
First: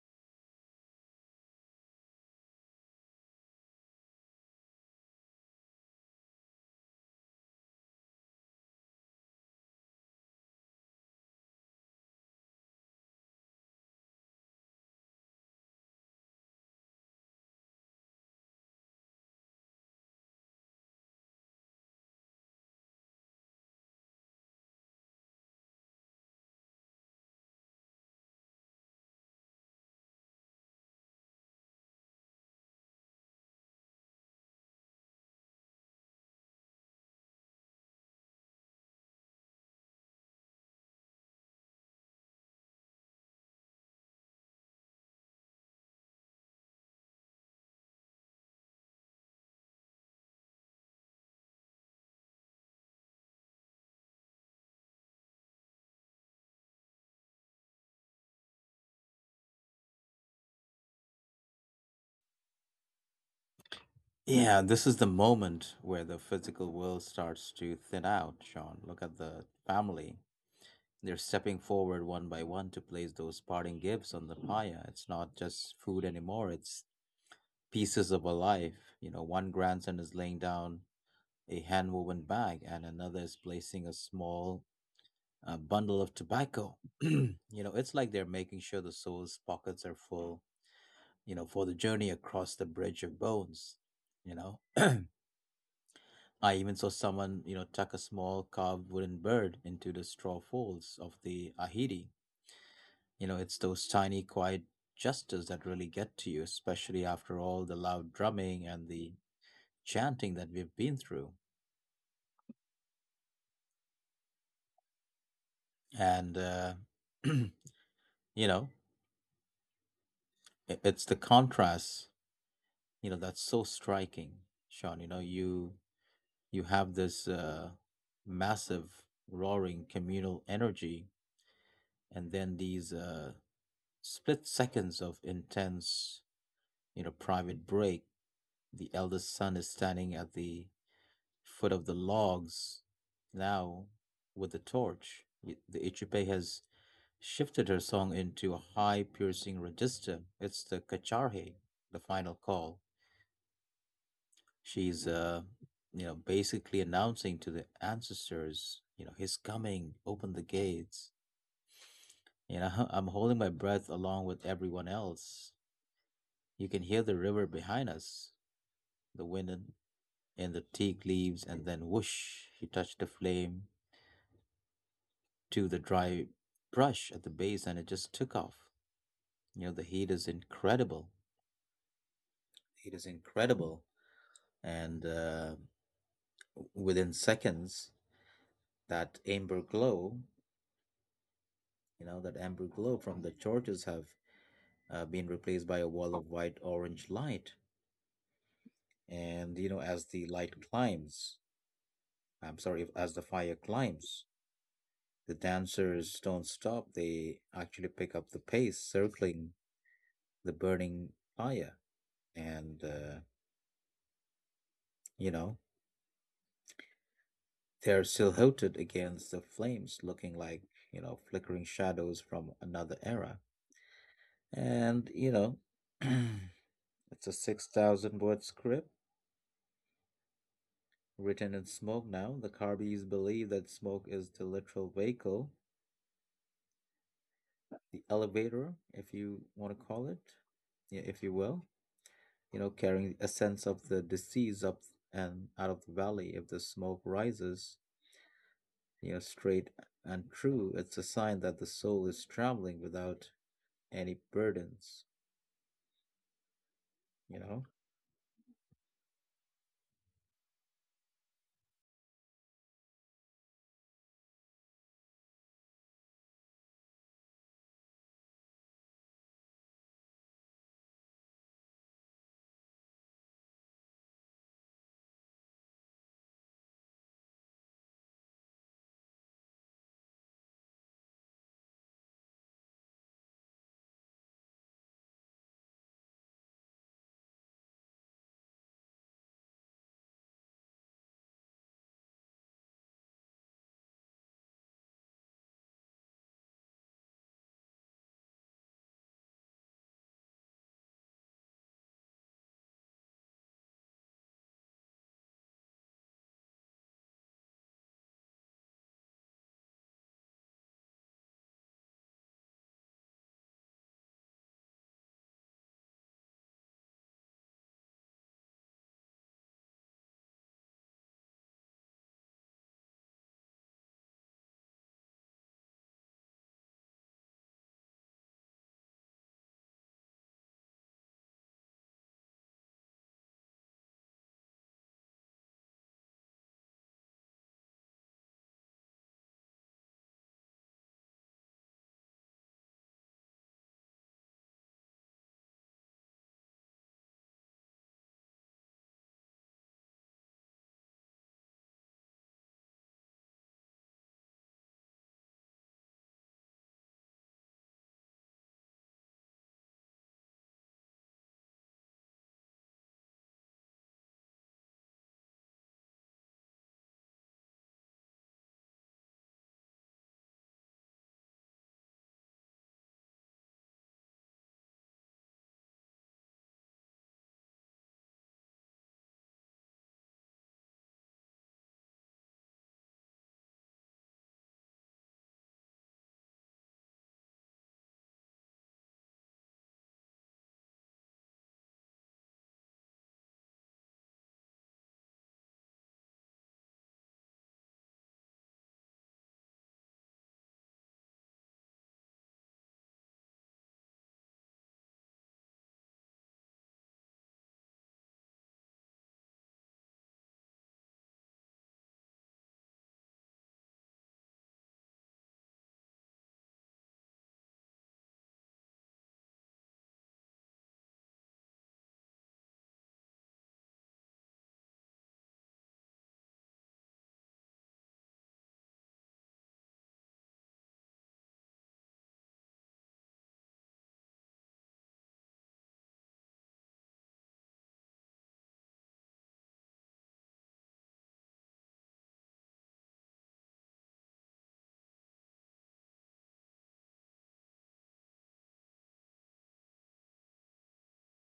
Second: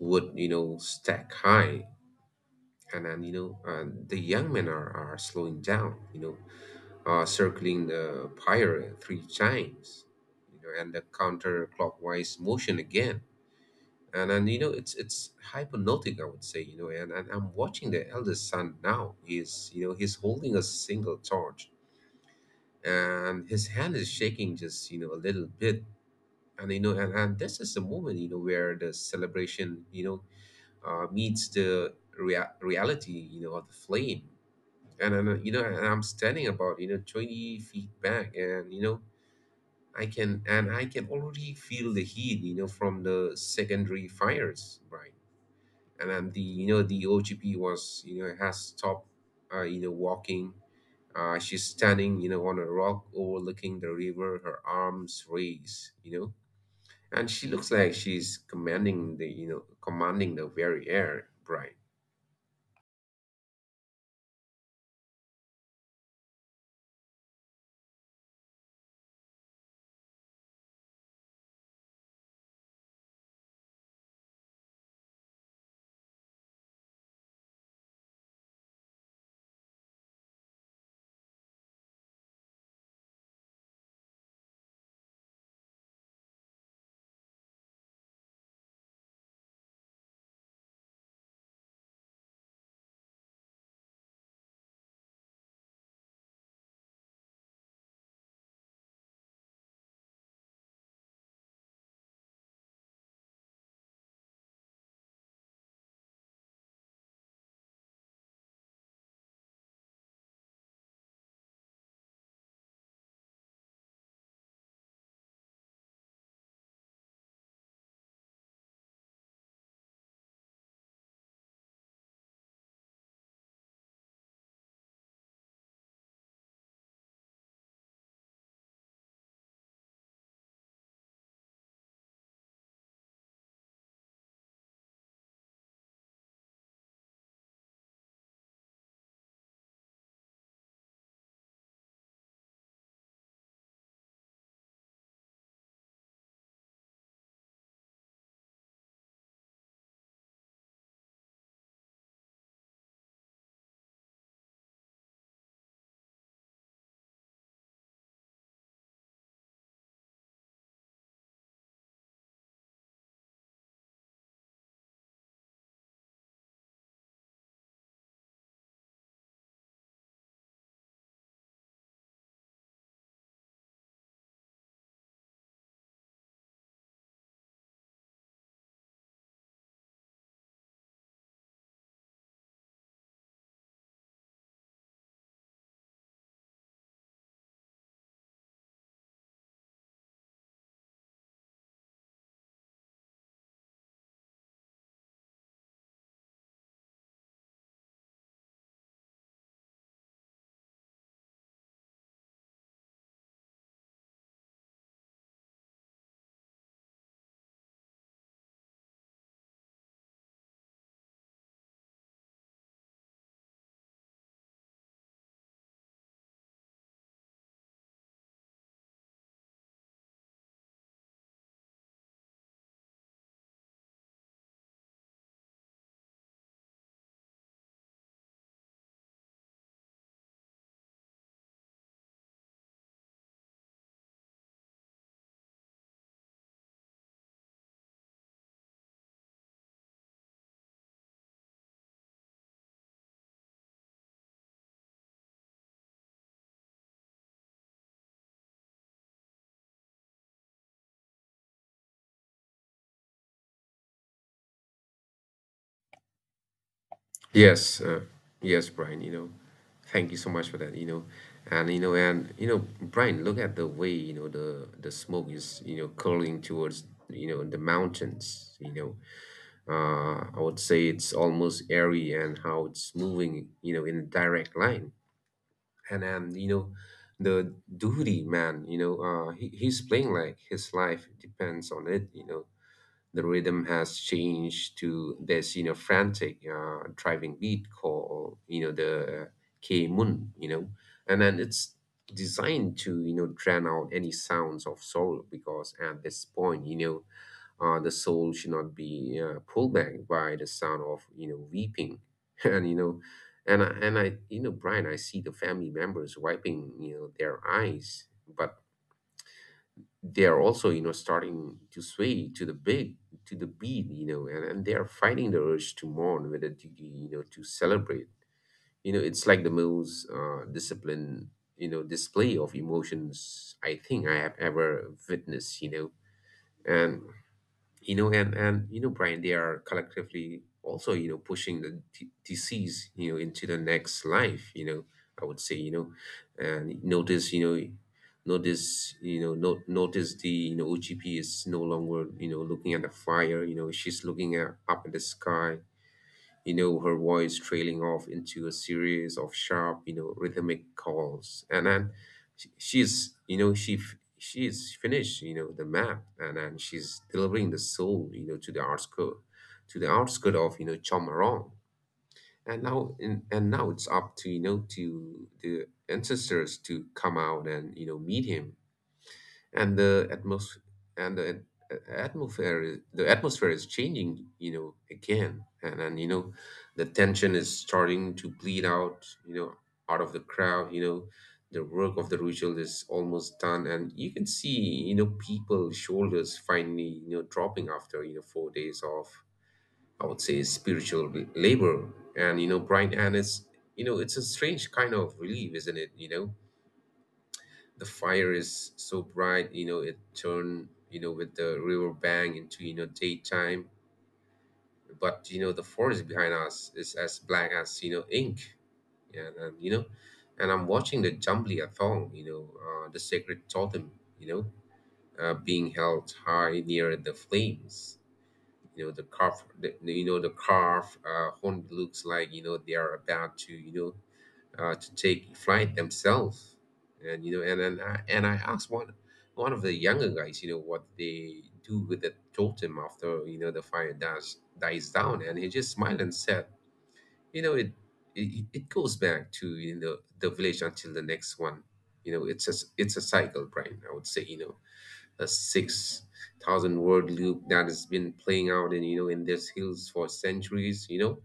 wood, stack high. And then, the young men are slowing down, circling the pyre three times, and the counterclockwise motion again. And then, it's hypnotic, I would say, and I'm watching the eldest son now. He's holding a single torch, and his hand is shaking just a little bit. And this is the moment where the celebration meets the reality of the flame. And I'm standing about 20 feet back, and I can already feel the heat from the secondary fires, right? And then the OGP was you know has stopped walking. She's standing on a rock, overlooking the river, her arms raised and she looks like she's commanding the very air, Brian.
Yeah, this is the moment where the physical world starts to thin out, Sean. Look at the family. They're stepping forward one by one to place those parting gifts on the pyre. It's not just food anymore, it's pieces of a life. You know, one grandson is laying down a hand woven bag, and another is placing a small, bundle of tobacco. *clears throat* You know, it's like they're making sure the soul's pockets are full, you know, for the journey across the bridge of bones. You know, *clears throat* I even saw someone, you know, tuck a small carved wooden bird into the straw folds of the ahidi. You know, it's those tiny, quiet gestures that really get to you, especially after all the loud drumming and the chanting that we've been through. And *clears throat* you know it's the contrast, you know, that's so striking, Sean. You know, you have this massive roaring communal energy, and then these split seconds of intense, you know, private break. The eldest son is standing at the foot of the logs now with the torch. The Ichupe has shifted her song into a high piercing register. It's the kacharhe, the final call. She's You know, basically announcing to the ancestors, you know, he's coming, open the gates. You know, *laughs* I'm holding my breath along with everyone else. You can hear the river behind us, the wind in the teak leaves, and then whoosh, he touched the flame to the dry brush at the base and it just took off. You know, the heat is incredible. Heat is incredible. And within seconds, that amber glow, from the torches have, been replaced by a wall of white orange light. And, you know, as the light climbs, I'm sorry, as the fire climbs, the dancers don't stop. They actually pick up the pace, circling the burning fire. And, uh, you know, They're silhouetted against the flames, looking like, you know, flickering shadows from another era. And, you know, *clears throat* it's a 6,000 word script written in smoke now. The Carbys believe that smoke is the literal vehicle, the elevator, if you want to call it, yeah, if you will, you know, carrying a sense of the deceased up and out of the valley. If the smoke rises, you know, straight and true, it's a sign that the soul is traveling without any burdens, you know?
Yes, uh, yes, Brian, thank you so much for that. And, Brian, look at the way, the smoke is, curling towards the mountains. I would say it's almost airy and how it's moving, in a direct line. And then, the duty man, he's playing like his life depends on it the rhythm has changed to this frantic driving beat called the K Mun, and then it's designed to drown out any sounds of sorrow, because at this point, the soul should not be pulled back by the sound of weeping. *laughs* and you know and I you know Brian, I see the family members wiping their eyes, but they are also starting to sway to the beat, and they are fighting the urge to mourn, whether to, you know to celebrate you know. It's like the most discipline display of emotions I think I have ever witnessed and and you know Brian, they are collectively also pushing the disease into the next life I would say and notice you know no, notice the OGP is no longer looking at the fire she's looking up in the sky, her voice trailing off into a series of sharp, rhythmic calls. And then she's finished the map, and then she's delivering the soul, to the outskirt of, Chomorong. And now it's up to you know to the ancestors to come out and meet him. And the atmosphere and the at- atmosphere is, the atmosphere is changing again, and the tension is starting to bleed out out of the crowd the work of the ritual is almost done, and you can see people's shoulders finally dropping after 4 days of, I would say, spiritual labor. And, Brian, and it's you know it's a strange kind of relief, isn't it? The fire is so bright, it turned with the river bank, into daytime. But the forest behind us is as black as ink. Yeah, and you know and I'm watching the Jumbly Athong, the sacred totem you know Being held high near the flames, the carved horn looks like they are about to you know to take flight themselves. And then I asked one of the younger guys, what they do with the totem after the fire dies down, and he just smiled and said, you know, it it goes back to the village until the next one. It's a cycle, Brian. I would say, a 6,000 word loop that has been playing out in you know in these hills for centuries.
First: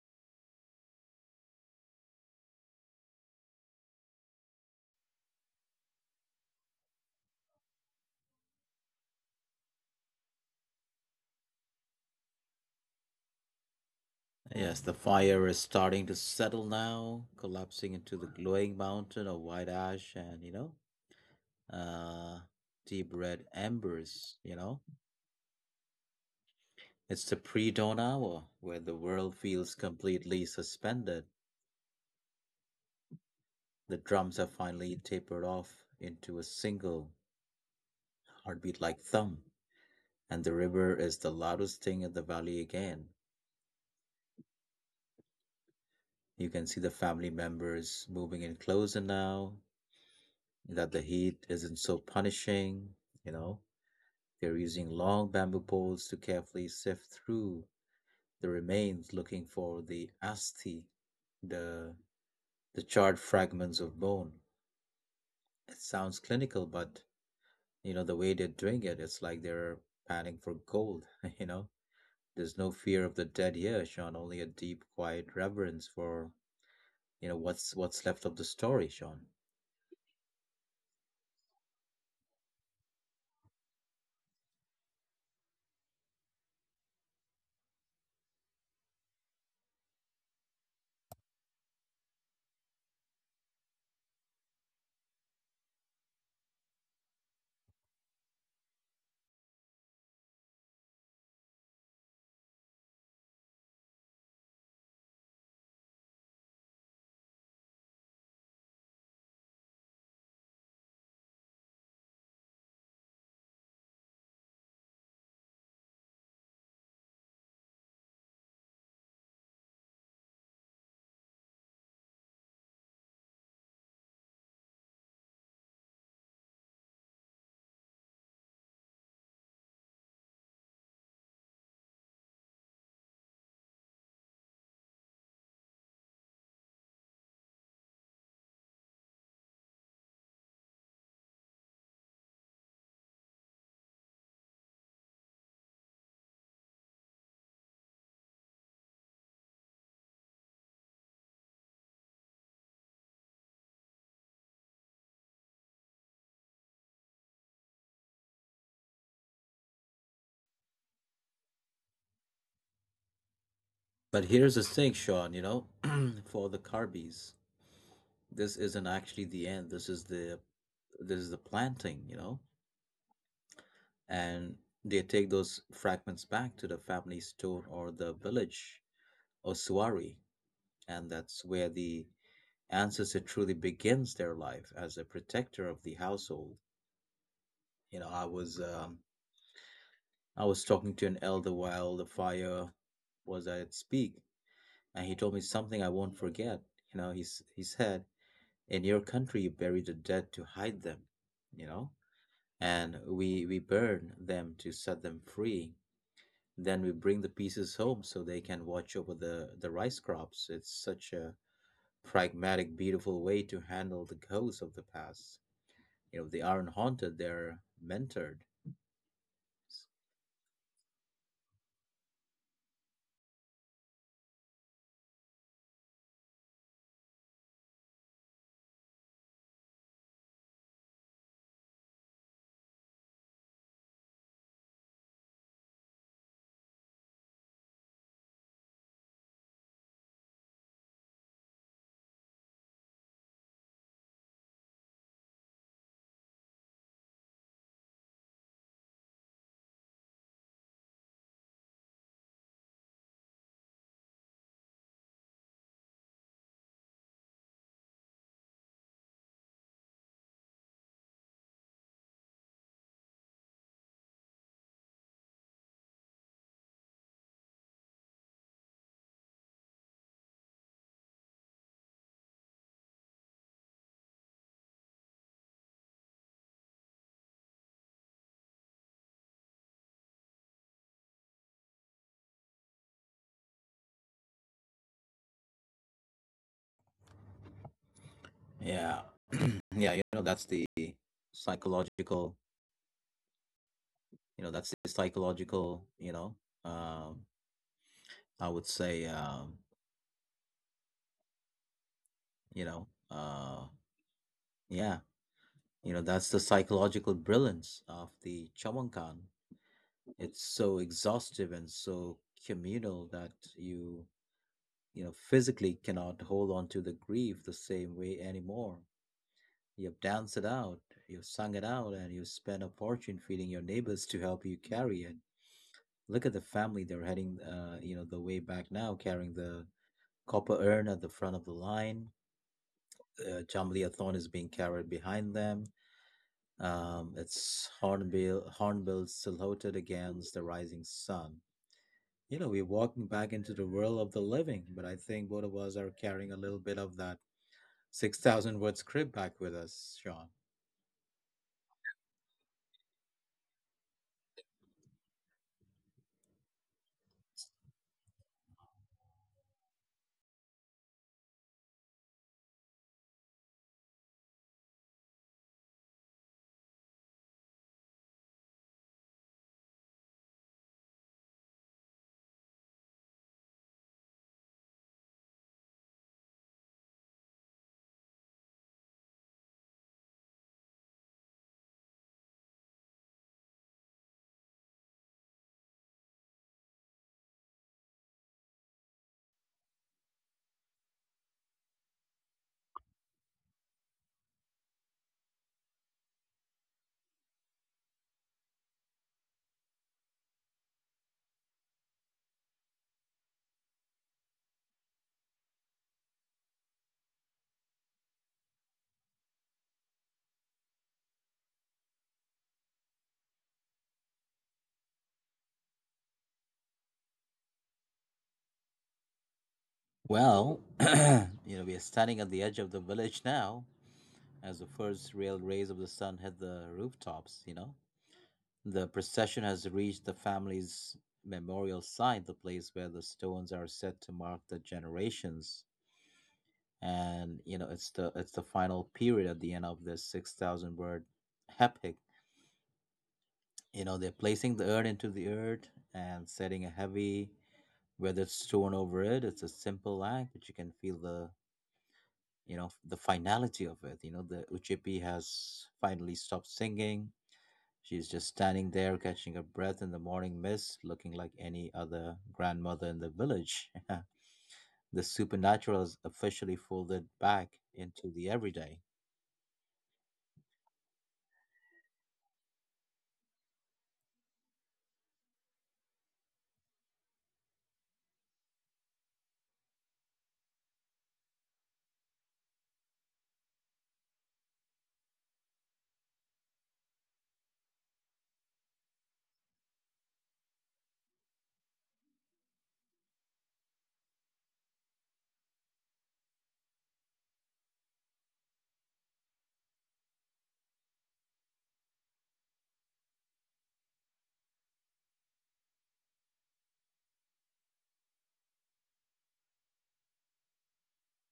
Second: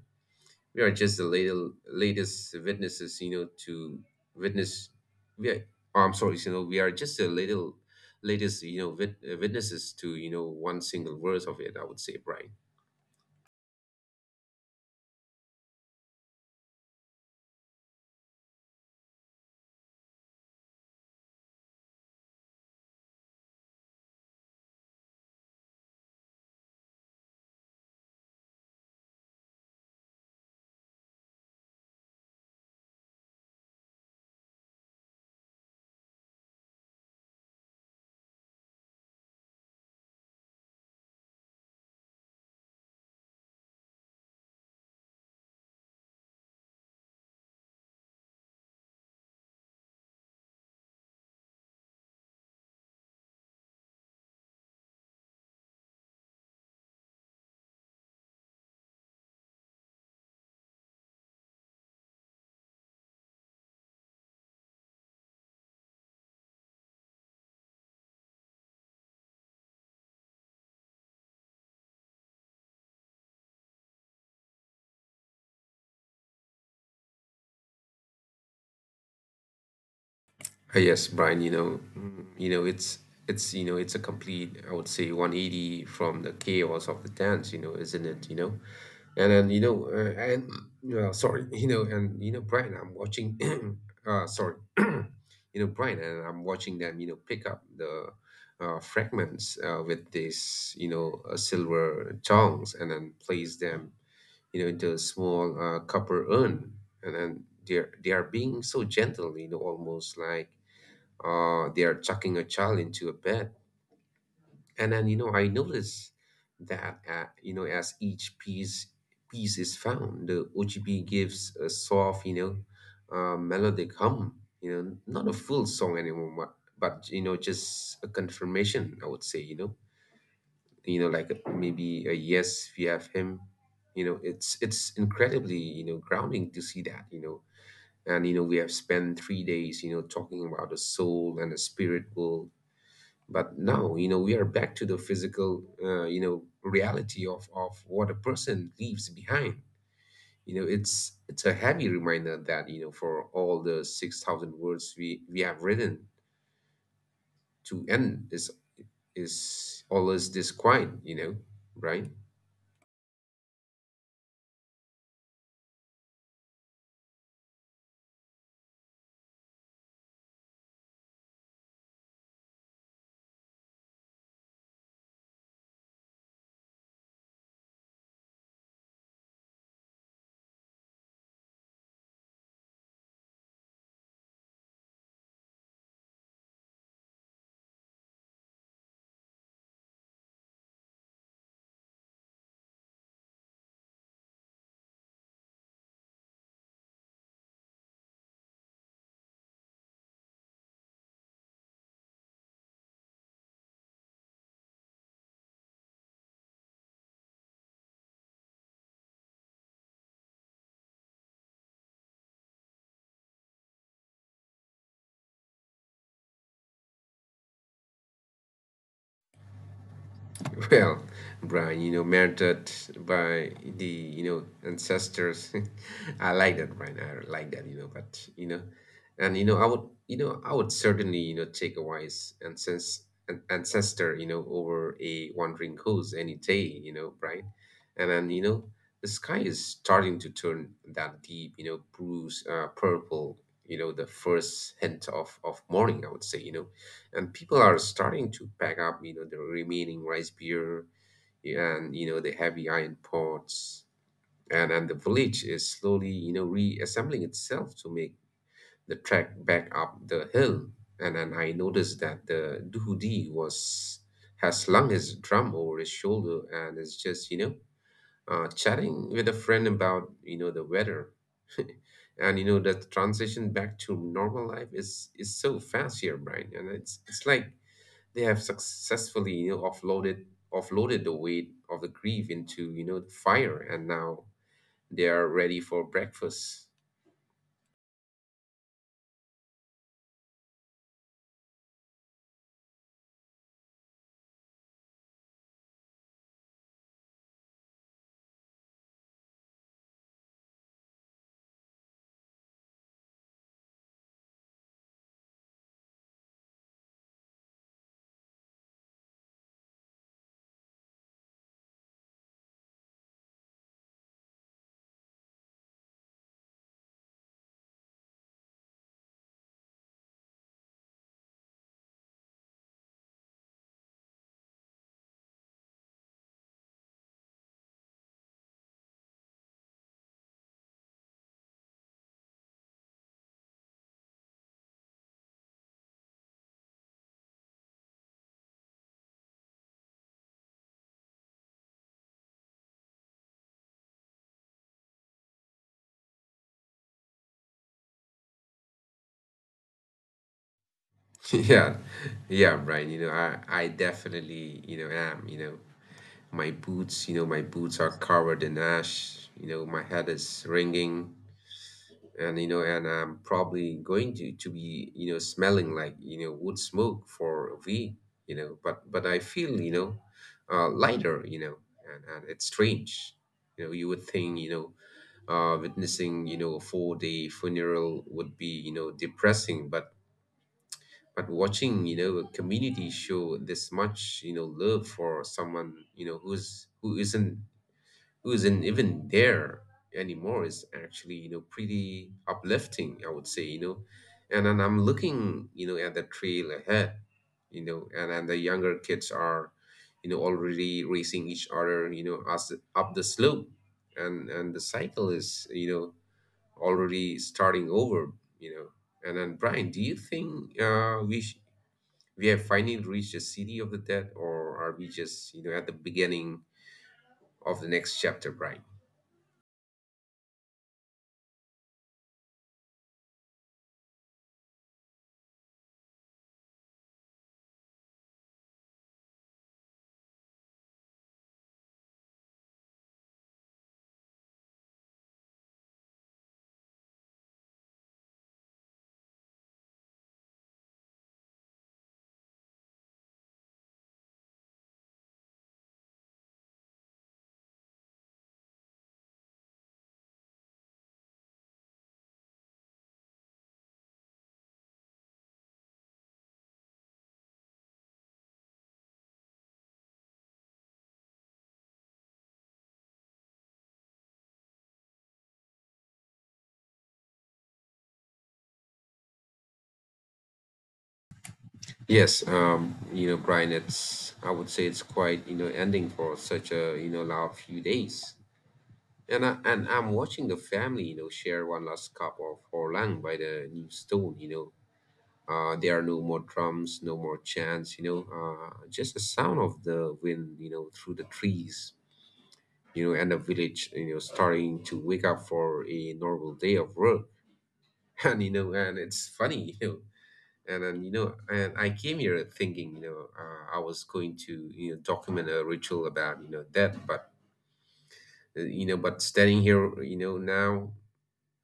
We are just the latest witnesses, to witness. We are, oh, I'm sorry, we are just the little latest, witnesses to one single verse of it, I would say, right?
Yes, the fire is starting to settle now, collapsing into the glowing mountain of white ash and, you know, uh, deep red embers, you know? It's the pre dawn hour where the world feels completely suspended. The drums have finally tapered off into a single heartbeat like thump, and the river is the loudest thing in the valley again. You can see the family members moving in closer now that the heat isn't so punishing, you know. They're using long bamboo poles to carefully sift through the remains looking for the asthi, the the charred fragments of bone. It sounds clinical, but you know the way they're doing it, it's like they're panning for gold, *laughs* you know. There's no fear of the dead here, Sean. Only a deep, quiet reverence for, you know, what's left of the story, Sean.
Yes, Brian, it's a complete, I would say, 180 from the chaos of the dance, isn't it? You know, and then you know, and Sorry. *laughs* Brian, I'm watching, *clears throat* sorry, *clears throat* Brian, and I'm watching them, pick up the fragments with this, silver tongs, and then place them into a small copper urn, and then they are being so gentle, almost like they are chucking a child into a bed. And then, I notice that, as each piece is found, the OGP gives a soft, melodic hum, not a full song anymore, but, just a confirmation, I would say, like a, maybe a yes, we have him, it's incredibly, grounding to see that. And you know We have spent 3 days talking about the soul and the spirit world, but now, we are back to the physical reality of what a person leaves behind. It's a heavy reminder that, for all the 6,000 words we have written, to end is always this quiet, right?
But here's the thing, Sean. You know, *clears throat* for the Carbys, this isn't actually the end. This is the, planting. You know, and they take those fragments back to the family stone or the village ossuary, and that's where the ancestor truly begins their life as a protector of the household. You know, I was um, I was talking to an elder while the fire was at its peak, and he told me something I won't forget. You know, he said, "In your country, you bury the dead to hide them, you know, and we burn them to set them free." Then we bring the pieces home so they can watch over the rice crops. It's such a pragmatic, beautiful way to handle the ghosts of the past. You know, they aren't haunted; they're mentored.
*laughs* Well, Brian, murdered by the ancestors. *laughs* I like that, Brian. I like that, butand, you know, I would, I would certainly, take a wise ancest- an ancestor, over a wandering goose any day, Brian. And then, the sky is starting to turn that deep, bruise, purple, the first hint of morning, I would say. And people are starting to pack up the remaining rice beer, and the heavy iron pots, and the village is slowly reassembling itself to make the trek back up the hill. And then I noticed that the duhudi was has slung his drum over his shoulder and is just chatting with a friend about the weather. *laughs* And that transition back to normal life is so fast here, Brian, and it's like they have successfully, you know, offloaded the weight of the grief into the fire, and now they are ready for breakfast.
Yeah, *clears throat* yeah. You know, that's the psychological. You know, that's the psychological. You know, um, I would say, you know, yeah. You know, that's the psychological brilliance of the Chawankan. It's so exhaustive and so communal that you know, physically cannot hold on to the grief the same way anymore. You've danced it out, you've sung it out, and you've spent a fortune feeding your neighbors to help you carry it. Look at the family, they're heading, you know, the way back now, carrying the copper urn at the front of the line. Jamlia Thorn is being carried behind them. It's hornbill silhouetted against the rising sun. You know, we're walking back into the world of the living, but I think both of us are carrying a little bit of that 6,000 word script back with us, Sean.
*laughs* Yeah, yeah, Brian, you know I definitely am, my boots are covered in ash, my head is ringing, and you know and I'm probably going to be smelling like wood smoke for a week, you know but I feel lighter, you know And it's strange, you know You would think witnessing a 4-day funeral would be depressing, but watching a community show this much love for someone who isn't even there anymore is actually pretty uplifting, I would say, you know And then I'm looking at the trail ahead, you know and then the younger kids are already racing each other as up the slope, and the cycle is already starting over, you know And then, Brian, do you think we have finally reached the city of the dead, or are we just at the beginning of the next chapter, Brian?
Well, *clears throat* you know, we are standing at the edge of the village now as the first real rays of the sun hit the rooftops, you know. The procession has reached the family's memorial site, the place where the stones are set to mark the generations. And, you know, it's the final period at the end of this 6,000 word epic. You know, they're placing the urn into the earth and setting a heavy weathered stone over it. It's a simple act, but you can feel the, you know, the finality of it. You know, the uchipi has finally stopped singing. She's just standing there catching her breath in the morning mist, looking like any other grandmother in the village. *laughs* The supernatural is officially folded back into the everyday.
Yes, Brian, it's I would say it's quite, ending for such a, loud few days. And I'm watching the family, share one last cup of Horlang by the new stone. There are no more drums, no more chants, just the sound of the wind, through the trees, and the village, starting to wake up for a normal day of work. *laughs* And, it's funny. And then you know and I came here thinking I was going to document a ritual about that. But standing here, now,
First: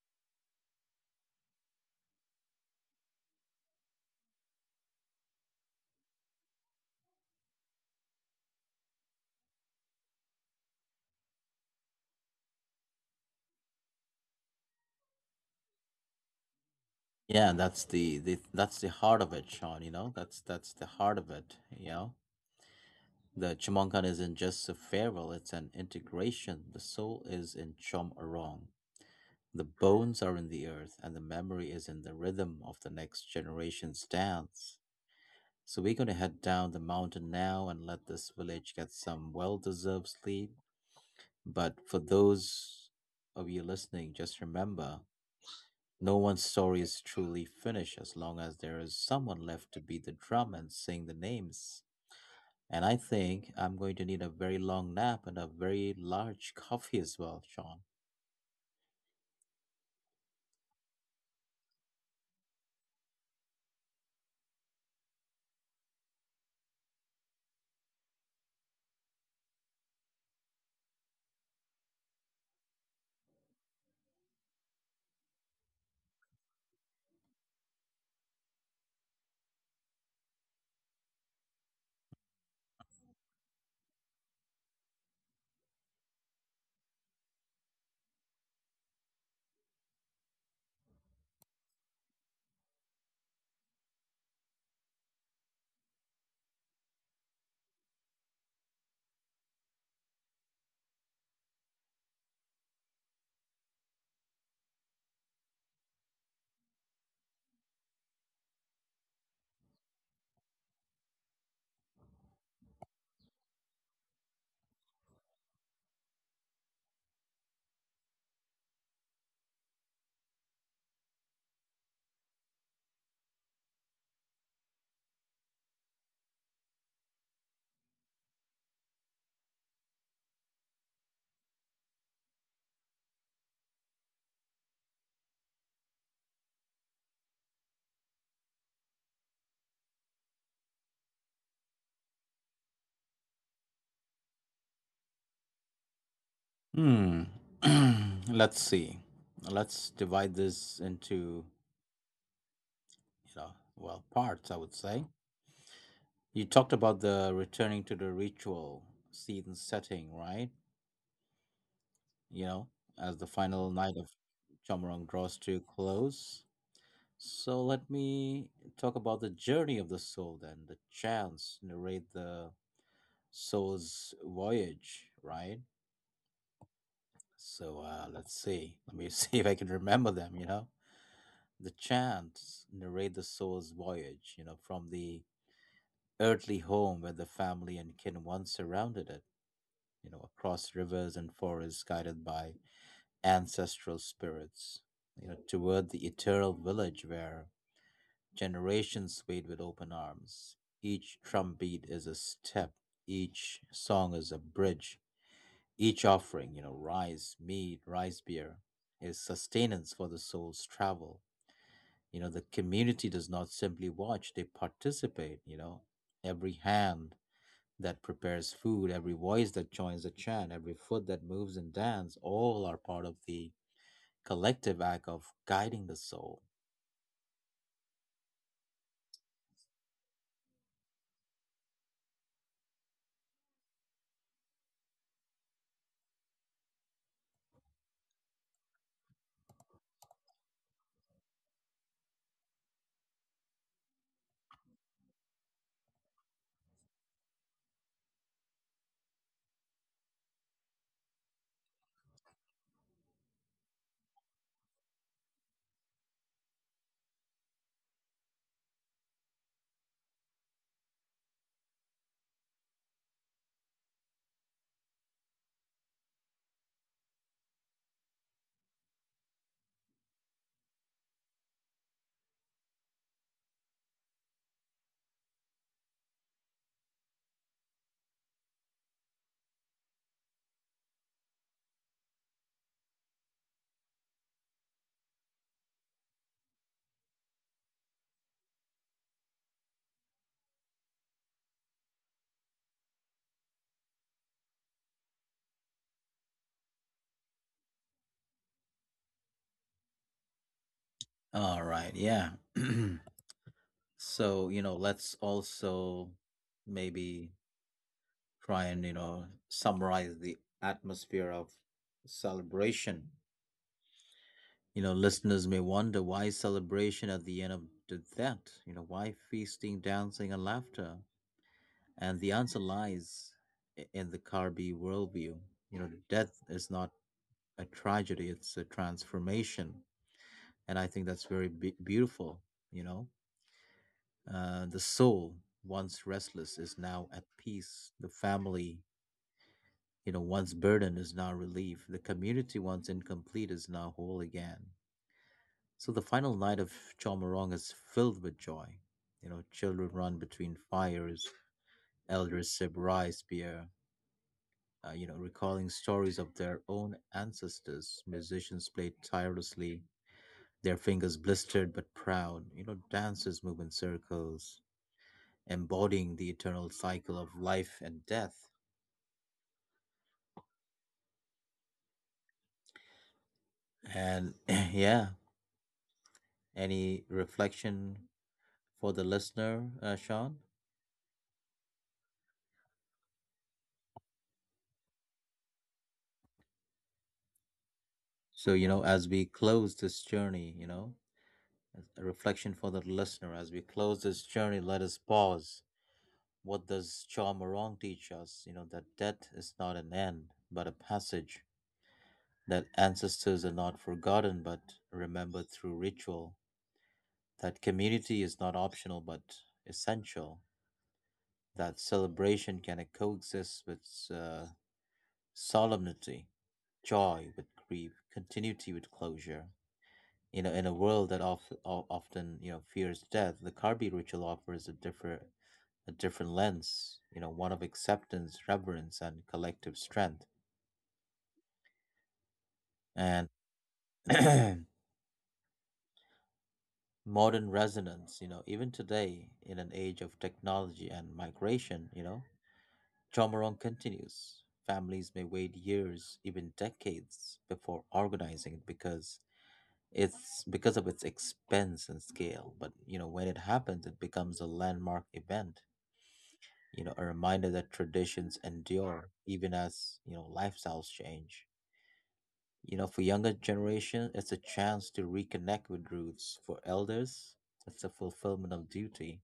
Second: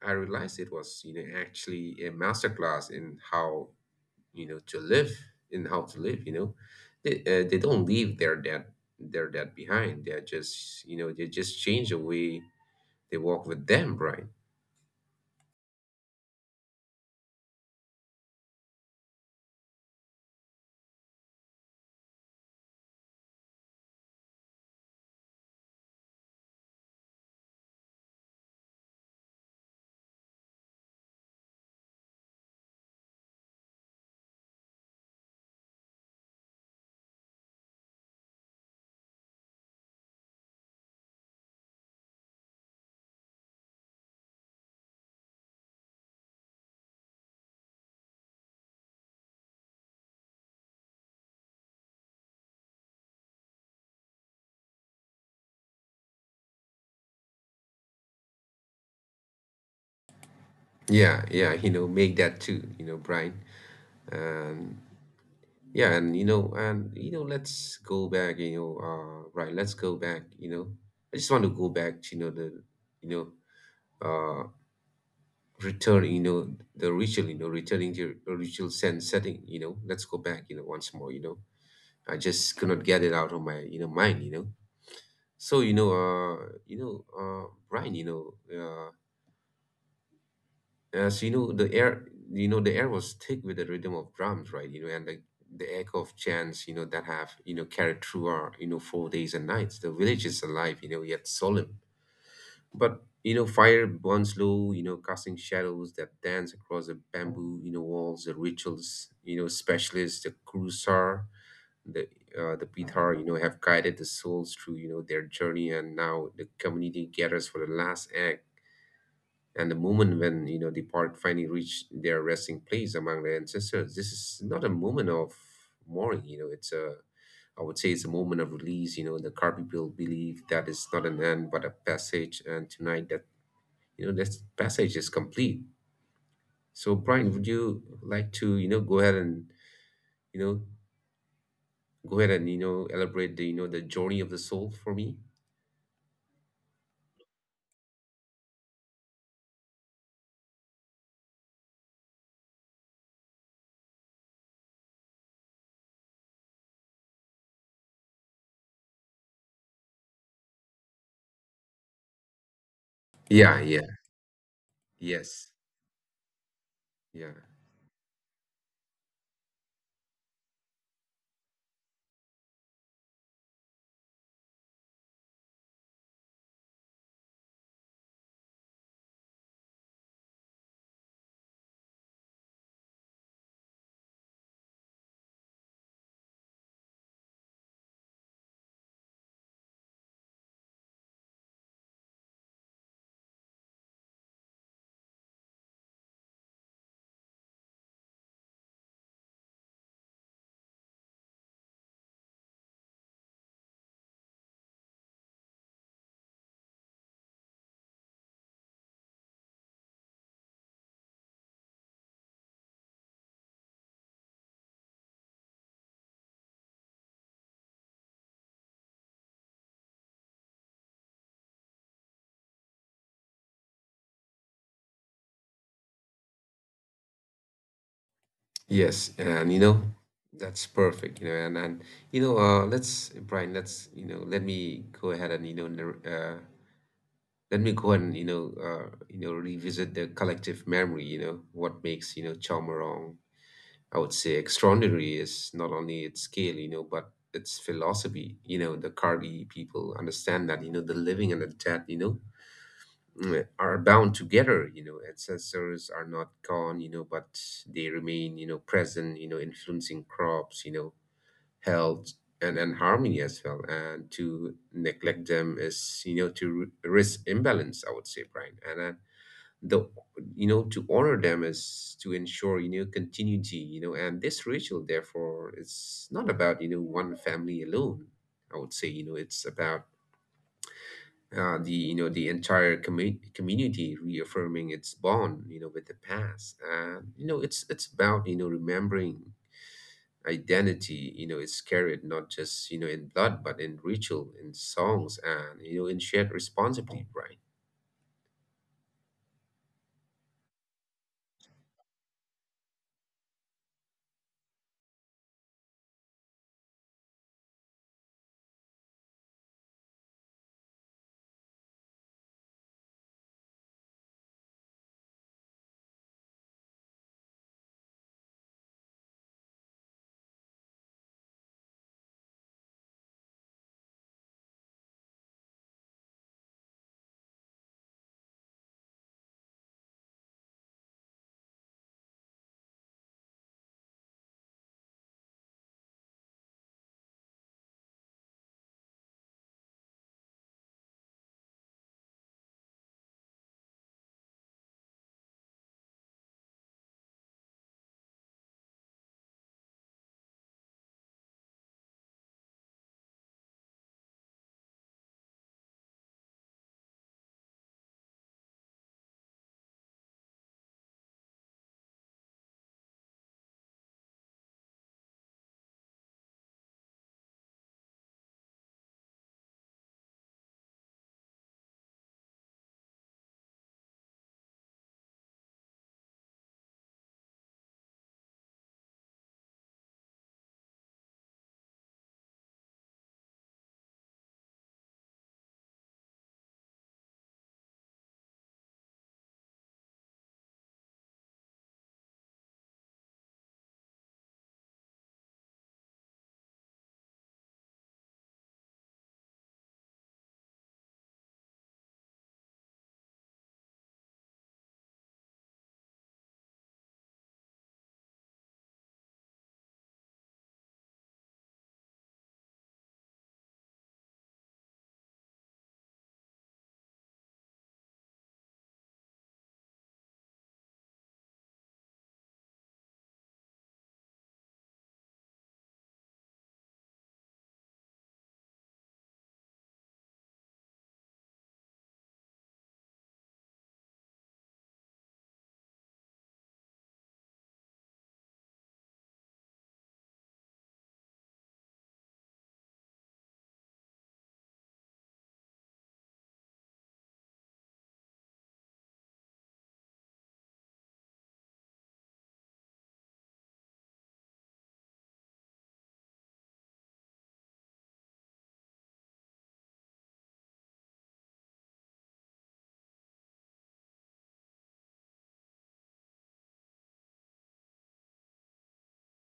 I realized it was actually a masterclass in how to live. in how to live you know they, they don't leave their dead behind. They just change the way they walk with them, Brian.
Yeah, and that's the heart of it, Sean. You know, that's the heart of it, you know. The Chumankan isn't just a farewell, it's an integration. The soul is in Chom Arong. The bones are in the earth, and the memory is in the rhythm of the next generation's dance. So we're going to head down the mountain now and let this village get some well deserved sleep. But for those of you listening, just remember no one's story is truly finished as long as there is someone left to beat the drum and sing the names. And I think I'm going to need a very long nap and a very large coffee as well, Sean.
Yeah, yeah, make that too, Brian. Yeah, let's go back, right. Let's go back. I just want to go back to the you know uh return, the ritual, returning to your original sense setting. Let's go back, once more. I just could not get it out of my, mind. So, Brian, as you know, the air was thick with the rhythm of drums, right? And like the echo of chants, that have, carried through our, 4 days and nights. The village is alive, yet solemn. But, fire burns low, casting shadows that dance across the bamboo walls, the rituals specialists, the Kurusar, the the Pithar, have guided the souls through, their journey. And now the community gathers for the last act, and the moment when the park finally reached their resting place among their ancestors. This is not a moment of mourning. It's a I would say it's a moment of release. The car people believe that it's not an end but a passage. And tonight that, this passage is complete. So, Brian, would you like to go ahead and you know elaborate the you know the journey of the soul for me?
Hmm. *clears throat* Let's see. Let's divide this into, you know, well, parts, I would say. You talked about the returning to the ritual scene setting, right? You know, as the
Yeah,
final
yeah,
night of Chomorong draws
yes,
to a close.
yeah.
So let me talk about the journey of the soul then, the chants narrate the soul's voyage, right? So let's see. Let me *laughs* see if I can remember them, you know? The chants narrate the soul's voyage, you know, from the earthly home where the family and kin once surrounded it, you know, across rivers and forests guided by ancestral spirits, you know, toward the eternal village where generations wait with open arms. Each drumbeat is a step, each song is a bridge, each offering, you know, rice, mead, rice beer, is sustenance for the soul's travel. You know, the community does not simply watch, they participate, you know. Every hand that prepares food, every voice that joins the chant, every foot that moves and dance, all are part of the collective act of guiding the soul.
Yes, and that's perfect. And, let's Brian, let's let me go ahead and let me go and revisit the collective memory. What makes Chamorong, I would say, extraordinary is not only its scale, but its philosophy. The Kardi people understand that, the living and the dead, are bound together. Ancestors are not gone, but they remain, present, influencing crops, health, and harmony as well. And to neglect them is, to risk imbalance, I would say, Brian. And the you know to honor them is to ensure, continuity. And this ritual, therefore, it's not about, one family alone. I would say, it's about the you know the entire community reaffirming its bond, with the past. And, it's about, remembering identity. It's carried not just, in blood, but in ritual, in songs, and, in shared responsibility, Brian.
All right, yeah. *clears throat* So, you know, let's also maybe try and, you know, summarize the atmosphere of celebration. You know, listeners may wonder why celebration at the end of that? You know, why feasting, dancing, and laughter? And the answer lies in the Karbi worldview. You know, death is not a tragedy, it's a transformation. And I think that's very beautiful. You know, the soul, once restless, is now at peace. The family, you know, once burden is now relief. The community, once incomplete, is now whole again. So the final night of Chomorong is filled with joy. You know, children run between fires, elders sip rice beer, you know, recalling stories of their own ancestors. Musicians play tirelessly, their fingers blistered but proud. You know, dancers move in circles, embodying the eternal cycle of life and death. And *clears throat* yeah, any reflection for the listener, Sean? So, you know, as we close this journey, you know, a reflection for the listener as we close this journey, let us pause. What does Cha Morong teach us, you know? That death is not an end but a passage, that ancestors are not forgotten but remembered through ritual, that community is not optional but essential, that celebration can coexist with uh, solemnity, joy with grief, continuity with closure. You know, in a world that often you know fears death, the Karbi ritual offers a different lens. You know, one of acceptance, reverence, and collective strength, and *clears throat* modern resonance. You know, even today, in an age of technology and migration, you know, Chamorong continues. Families may wait years, even decades, before organizing it because it's because of its expense and scale. But you know, when it happens, it becomes a landmark event, you know, a reminder that traditions endure even as, you know, lifestyles change. You know, for younger generation, it's a chance to reconnect with roots. For elders, it's a fulfillment of duty.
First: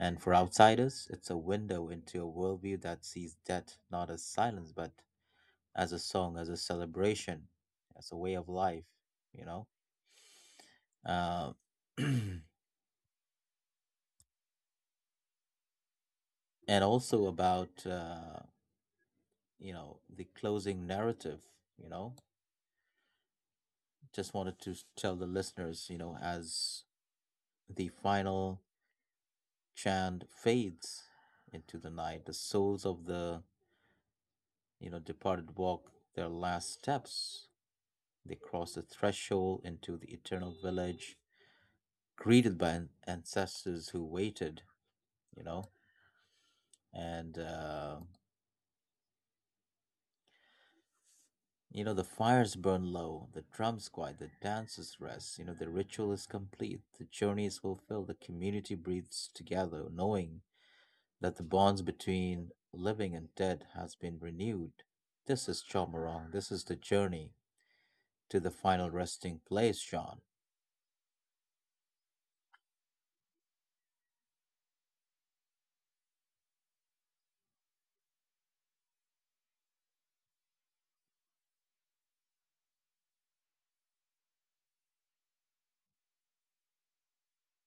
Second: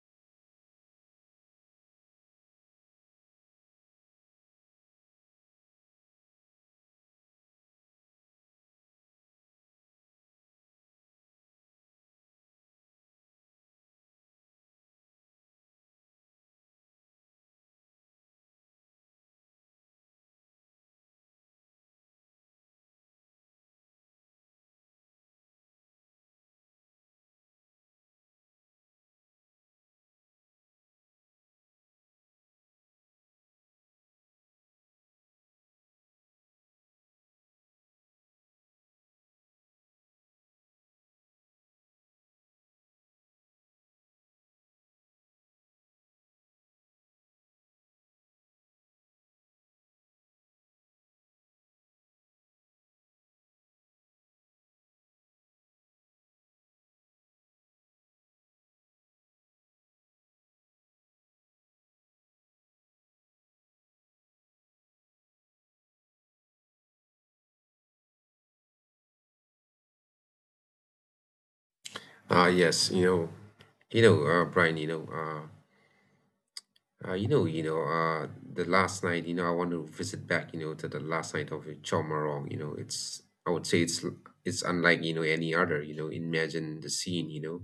And for outsiders, it's a window into a worldview that sees death not as silence, but as a song, as a celebration, as a way of life, you know? Uh, *clears throat* and also about, you know, the closing narrative, you know? Just wanted to tell the listeners, you know, as the final chant fades into the night, the souls of the, you know, departed walk their last steps. They cross the threshold into the eternal village, greeted by ancestors who waited, you know, and, you know, the fires burn low, the drums quiet, the dancers rest, you know, the ritual is complete, the journey is fulfilled, the community breathes together, knowing that the bonds between living and dead has been renewed. This is Chomorong. This is the journey to the final resting place, Sean.
Ah, yes. Brian, you know you know, you know, the last night, I want to visit back, to the last night of Chomarong. It's, I would say, it's unlike, any other. Imagine the scene, you know,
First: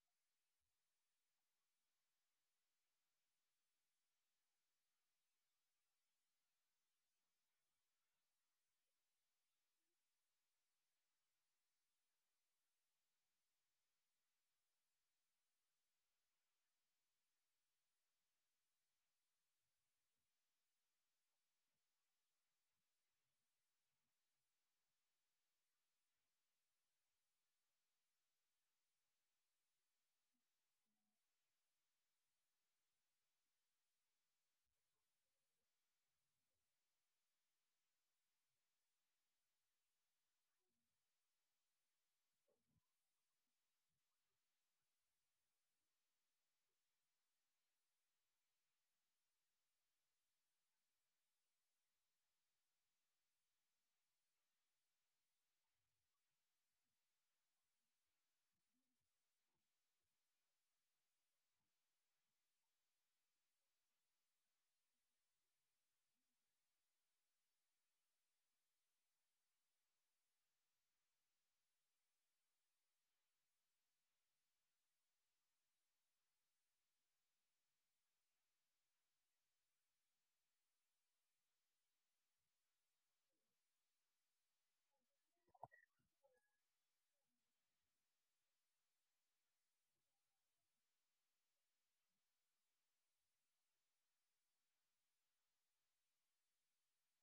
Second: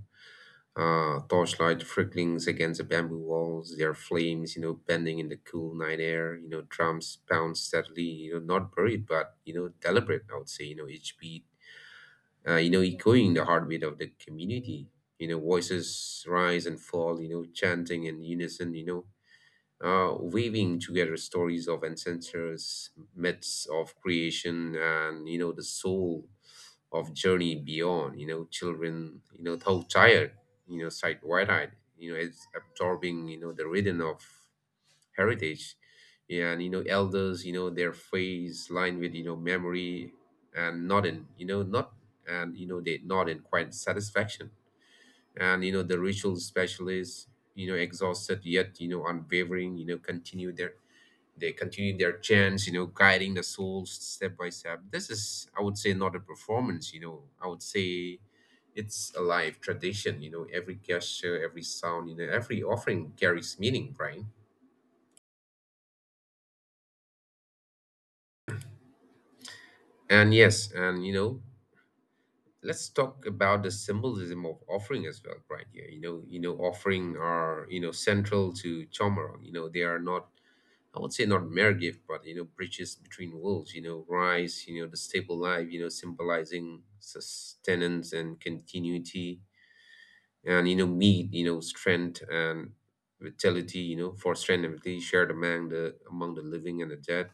uh, torchlight flickerings against the bamboo walls, their flames, bending in the cool night air. Drums pound steadily, not buried, but, deliberate, I would say, each beat, echoing the heartbeat of the community, voices rise and fall, chanting in unison, weaving together stories of ancestors, myths of creation, and the soul of journey beyond. Children, though tired, sight wide-eyed, it's absorbing, the rhythm of heritage. Yeah, and, elders, their face lined with memory, and nodding, not, and they nod in quiet satisfaction. And the ritual specialists, exhausted, yet, unwavering, continue their they continue their chants, guiding the souls step by step. This is, I would say, not a performance. I would say it's a live tradition. Every gesture, every sound, every offering carries meaning, right? And yes, and, let's talk about the symbolism of offering as well, right? Yeah, offering are, central to Chomoron. They are not, I would say, not mere gift, but, bridges between worlds. Rice. The stable life. Symbolizing sustenance and continuity, and, meat. Strength and vitality. For strength and vitality shared among the living and the dead.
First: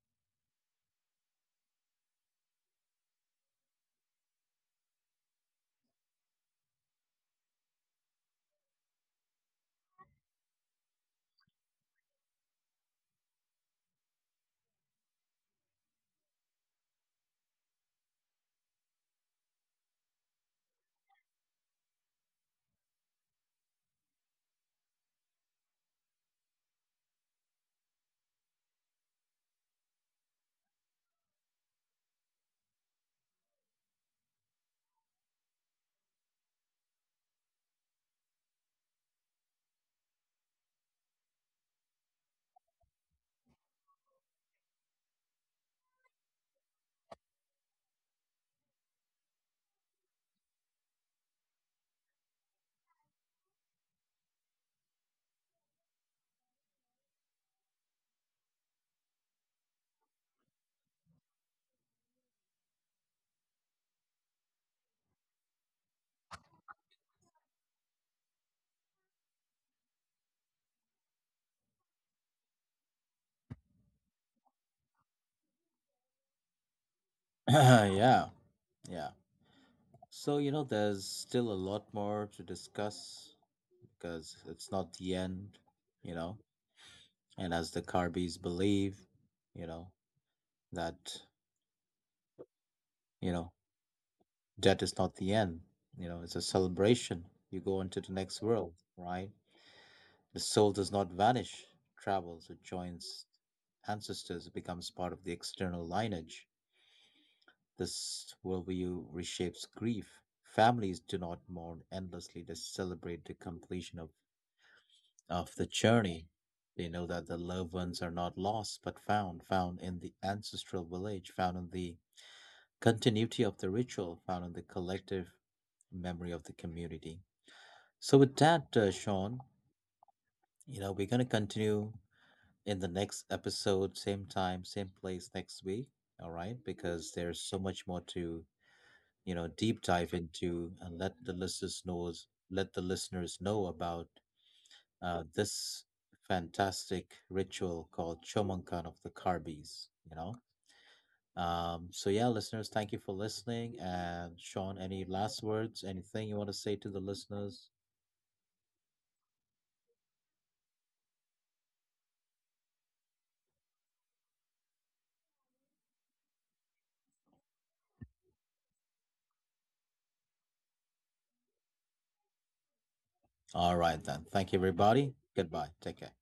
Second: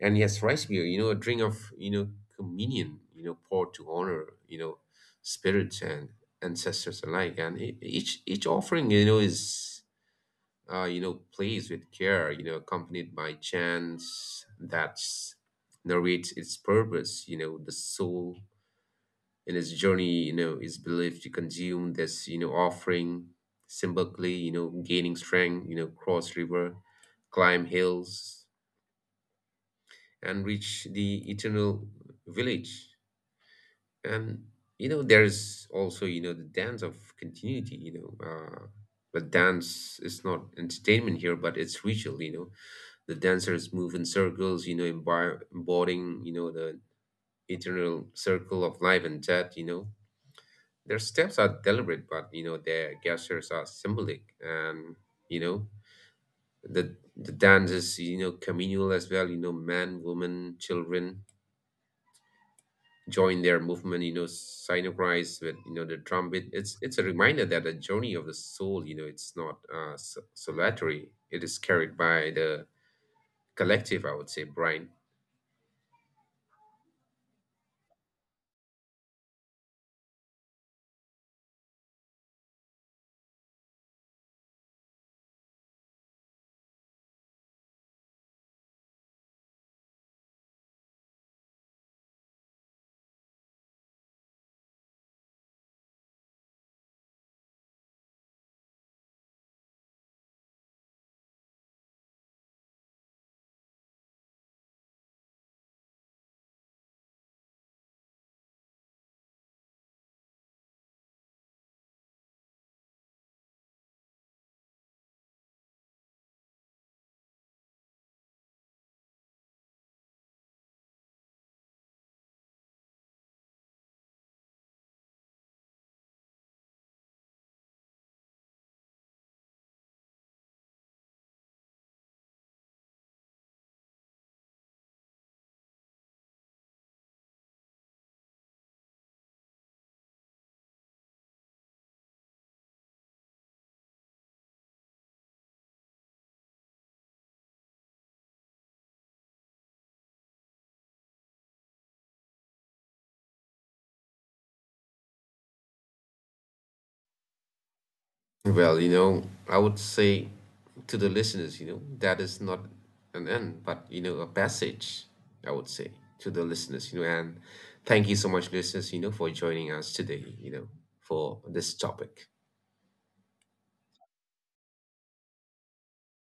And yes, rice beer. A drink of communion. Poured to honor, spirits and ancestors alike. And each offering, is, plays with care, accompanied by chants that narrates its purpose. The soul, in its journey, is believed to consume this, offering symbolically, gaining strength, cross river, climb hills, and reach the eternal village. And there's also, the dance of continuity. But dance is not entertainment here, but it's ritual. The dancers move in circles, embodying, the eternal circle of life and death. Their steps are deliberate, but, their gestures are symbolic. And, you know, the dance is, communal as well. Man, woman, children join their movement, synchronize with, the trumpet. It's a reminder that the journey of the soul, it's not, solitary. It is carried by the collective, I would say, Brian.
*clears throat* Yeah, yeah. So, you know, there's still a lot more to discuss because it's not the end, you know. And as the Carbis believe, you know, that, you know, death is not the end, you know, it's a celebration. You go into the next world, right? The soul does not vanish, travels, it joins ancestors, it becomes part of the external lineage. This worldview reshapes grief. Families do not mourn endlessly, they celebrate the completion of the journey. They know that the loved ones are not lost but found, found in the ancestral village, found in the continuity of the ritual, found in the collective memory of the community. So, with that, Sean, you know, we're going to continue in the next episode, same time, same place next week. All right, because there's so much more to you know deep dive into, and let the listeners knows let the listeners know about this fantastic ritual called Chomonkan of the Carbis. You know, so yeah, listeners, thank you for listening. And Sean, any last words? Anything you want to say to the listeners?
Well, I would say to the listeners, that is not an end, but a passage. I would say to the listeners, and thank you so much, listeners, for joining us today, for this topic.
All right then. Thank you, everybody. Goodbye. Take care.